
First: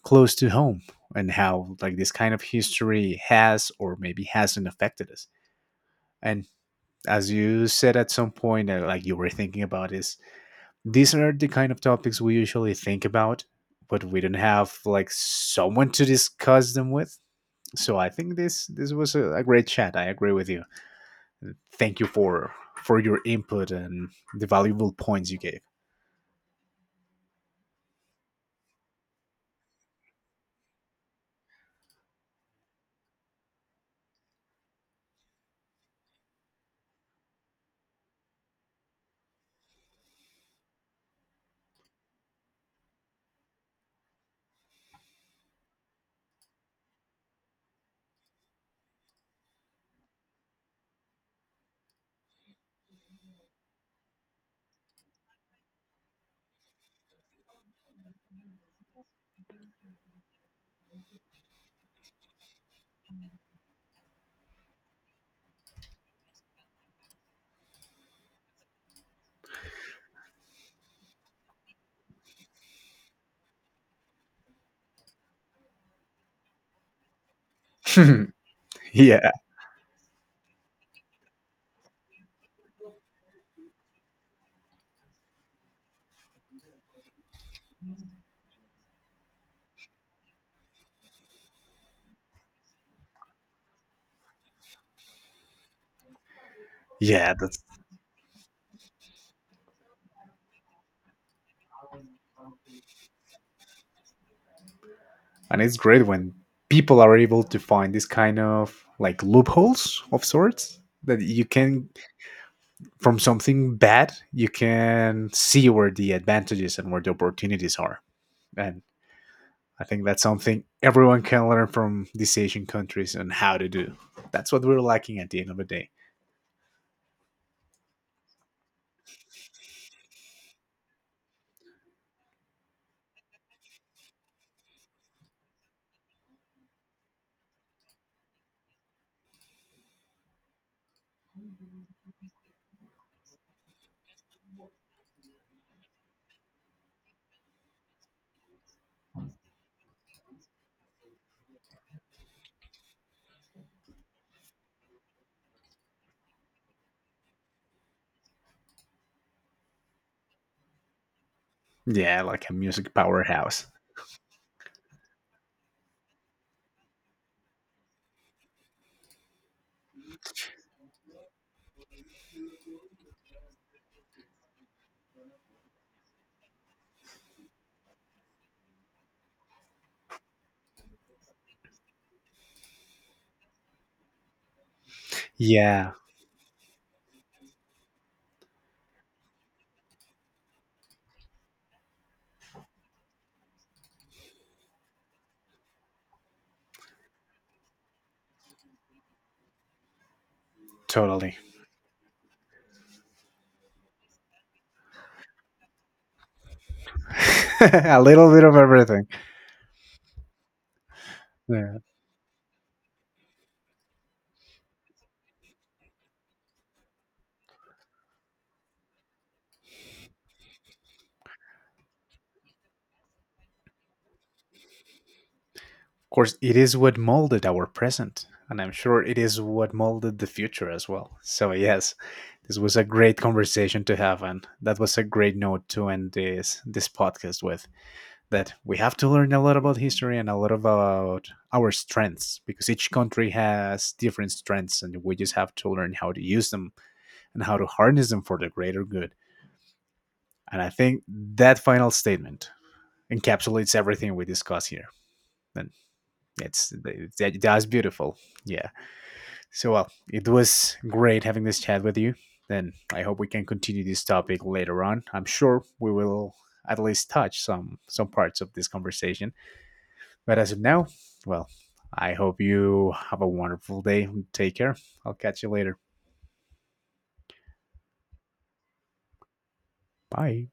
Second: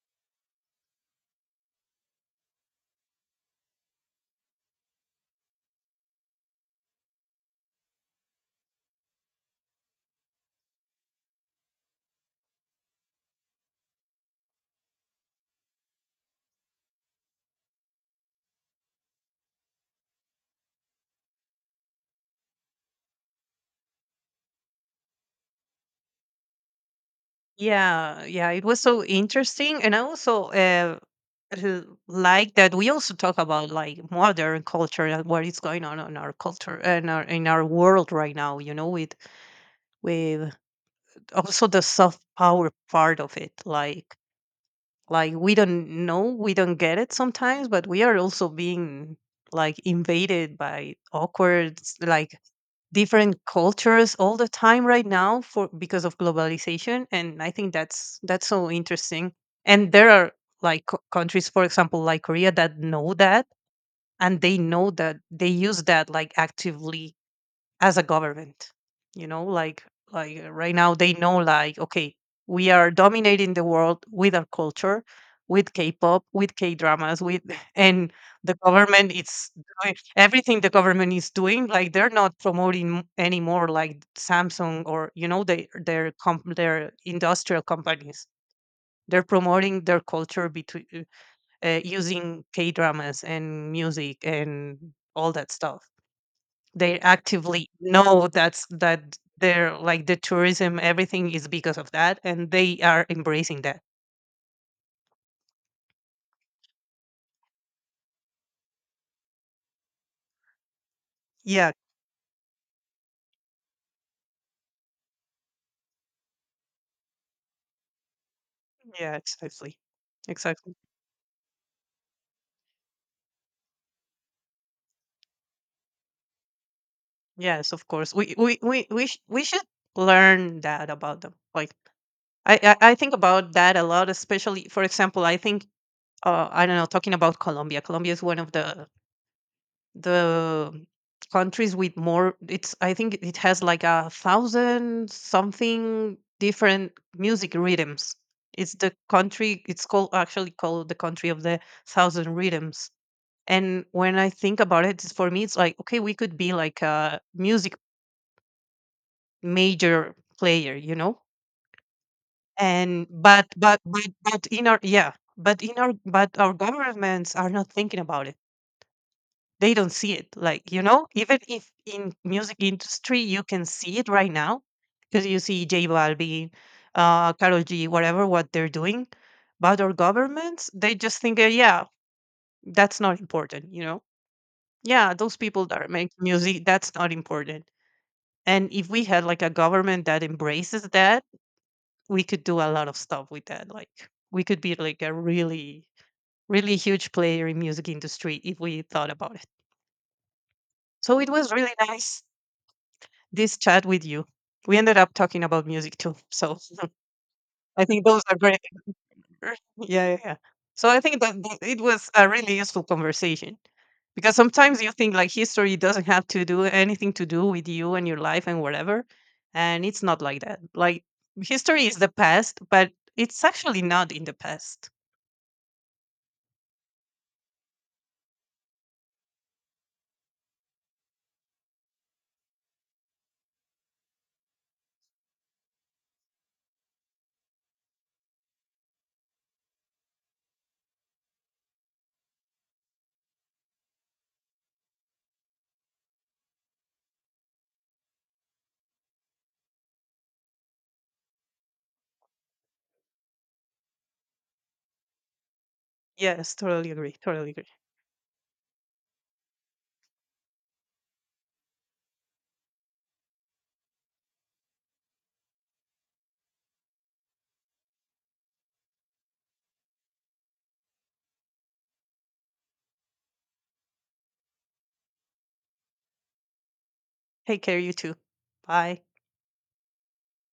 A: close to home and how like this kind of history has or maybe hasn't affected us. And as you said at some point, like you were thinking about, is these are the kind of topics we usually think about, but we don't have like someone to discuss them with. So I think this was a great chat. I agree with you thank you for your input and the valuable points you gave.
B: Yeah, yeah, it was so interesting, and I also like that we also talk about like modern culture and what is going on in our culture and our in our world right now. You know, with with also the soft power part of it, like we don't know, we don't get it sometimes, but we are also being like invaded by awkward like different cultures all the time right now, for because of globalization. And I think that's so interesting. And there are like countries, for example like Korea, that know that, and they know that they use that like actively as a government. You know, like right now they know like, okay, we are dominating the world with our culture, with K-pop, with K-dramas, with and the government
A: yeah,
B: it's doing everything. The government is doing, like they're not promoting anymore like Samsung or you know they, their their industrial companies. They're promoting their culture between, using K-dramas and music and all that stuff. They
A: yeah, that's
B: actively know that they're like the tourism, everything is because of that, and they are embracing that.
A: and it's great when people are able to find this kind of like loopholes of sorts that you
B: Yeah,
A: can from something bad you can see where the advantages and where the opportunities are and
B: yeah, exactly.
A: I think that's something
B: Exactly.
A: everyone can learn from these asian countries and how to do that's what we're lacking at the end of the day
B: Yes, of course, we should learn that about them. Like I think about that a lot, especially for example, I think I don't know, talking about Colombia, Colombia is one of the countries with more, it's I think it has like a thousand something different music rhythms. It's the country, it's called actually called the country of the thousand rhythms. And when I think about it, it's- for me it's like, okay, we could be like a music major player, you know.
A: yeah like a music
B: And
A: powerhouse
B: but in our yeah but in our but our governments are not thinking about it. They don't see it, like you know, even if in music industry you can see it right now because you see J Balvin, Carol G, whatever what they're doing. But our governments, they just think, yeah, that's not important, you know. Yeah, those people that are
A: yeah
B: making music, that's not important. And if we had like a government that embraces that, we could do a lot of stuff with that. Like we could be like a really really huge player in music industry if we thought about it. So it
A: totally
B: was really nice this chat with you. We ended up talking about music too. So I
A: a
B: think those
A: little
B: are
A: bit of
B: great.
A: everything.
B: Yeah, yeah, yeah. So I think that
A: Yeah.
B: it was a really useful conversation, because sometimes you think like history doesn't have to do anything to do with you and your life and whatever. And it's not like that. Like history is the past, but it's actually not in the past.
A: Of course, it is what molded our present, and I'm sure it is what molded the future as well. So, yes, this was a great conversation to have, and that was a great note to end this this podcast with. That we have to learn a lot about history and a lot about our strengths because each country has different strengths, and we just have to learn how to use them and how to harness them for the greater good. And I think that final statement encapsulates everything we discuss here. And
B: Yes,
A: It's
B: totally agree.
A: that
B: Totally
A: that's
B: agree.
A: beautiful. Yeah. So well, it was great having this chat with you. Then I hope we can continue this topic later on. I'm sure we will at least touch some parts of this conversation. But as of now, well, I hope you have a wonderful day. Take care. I'll catch you later.
B: Take care, you too. Bye.
A: Bye.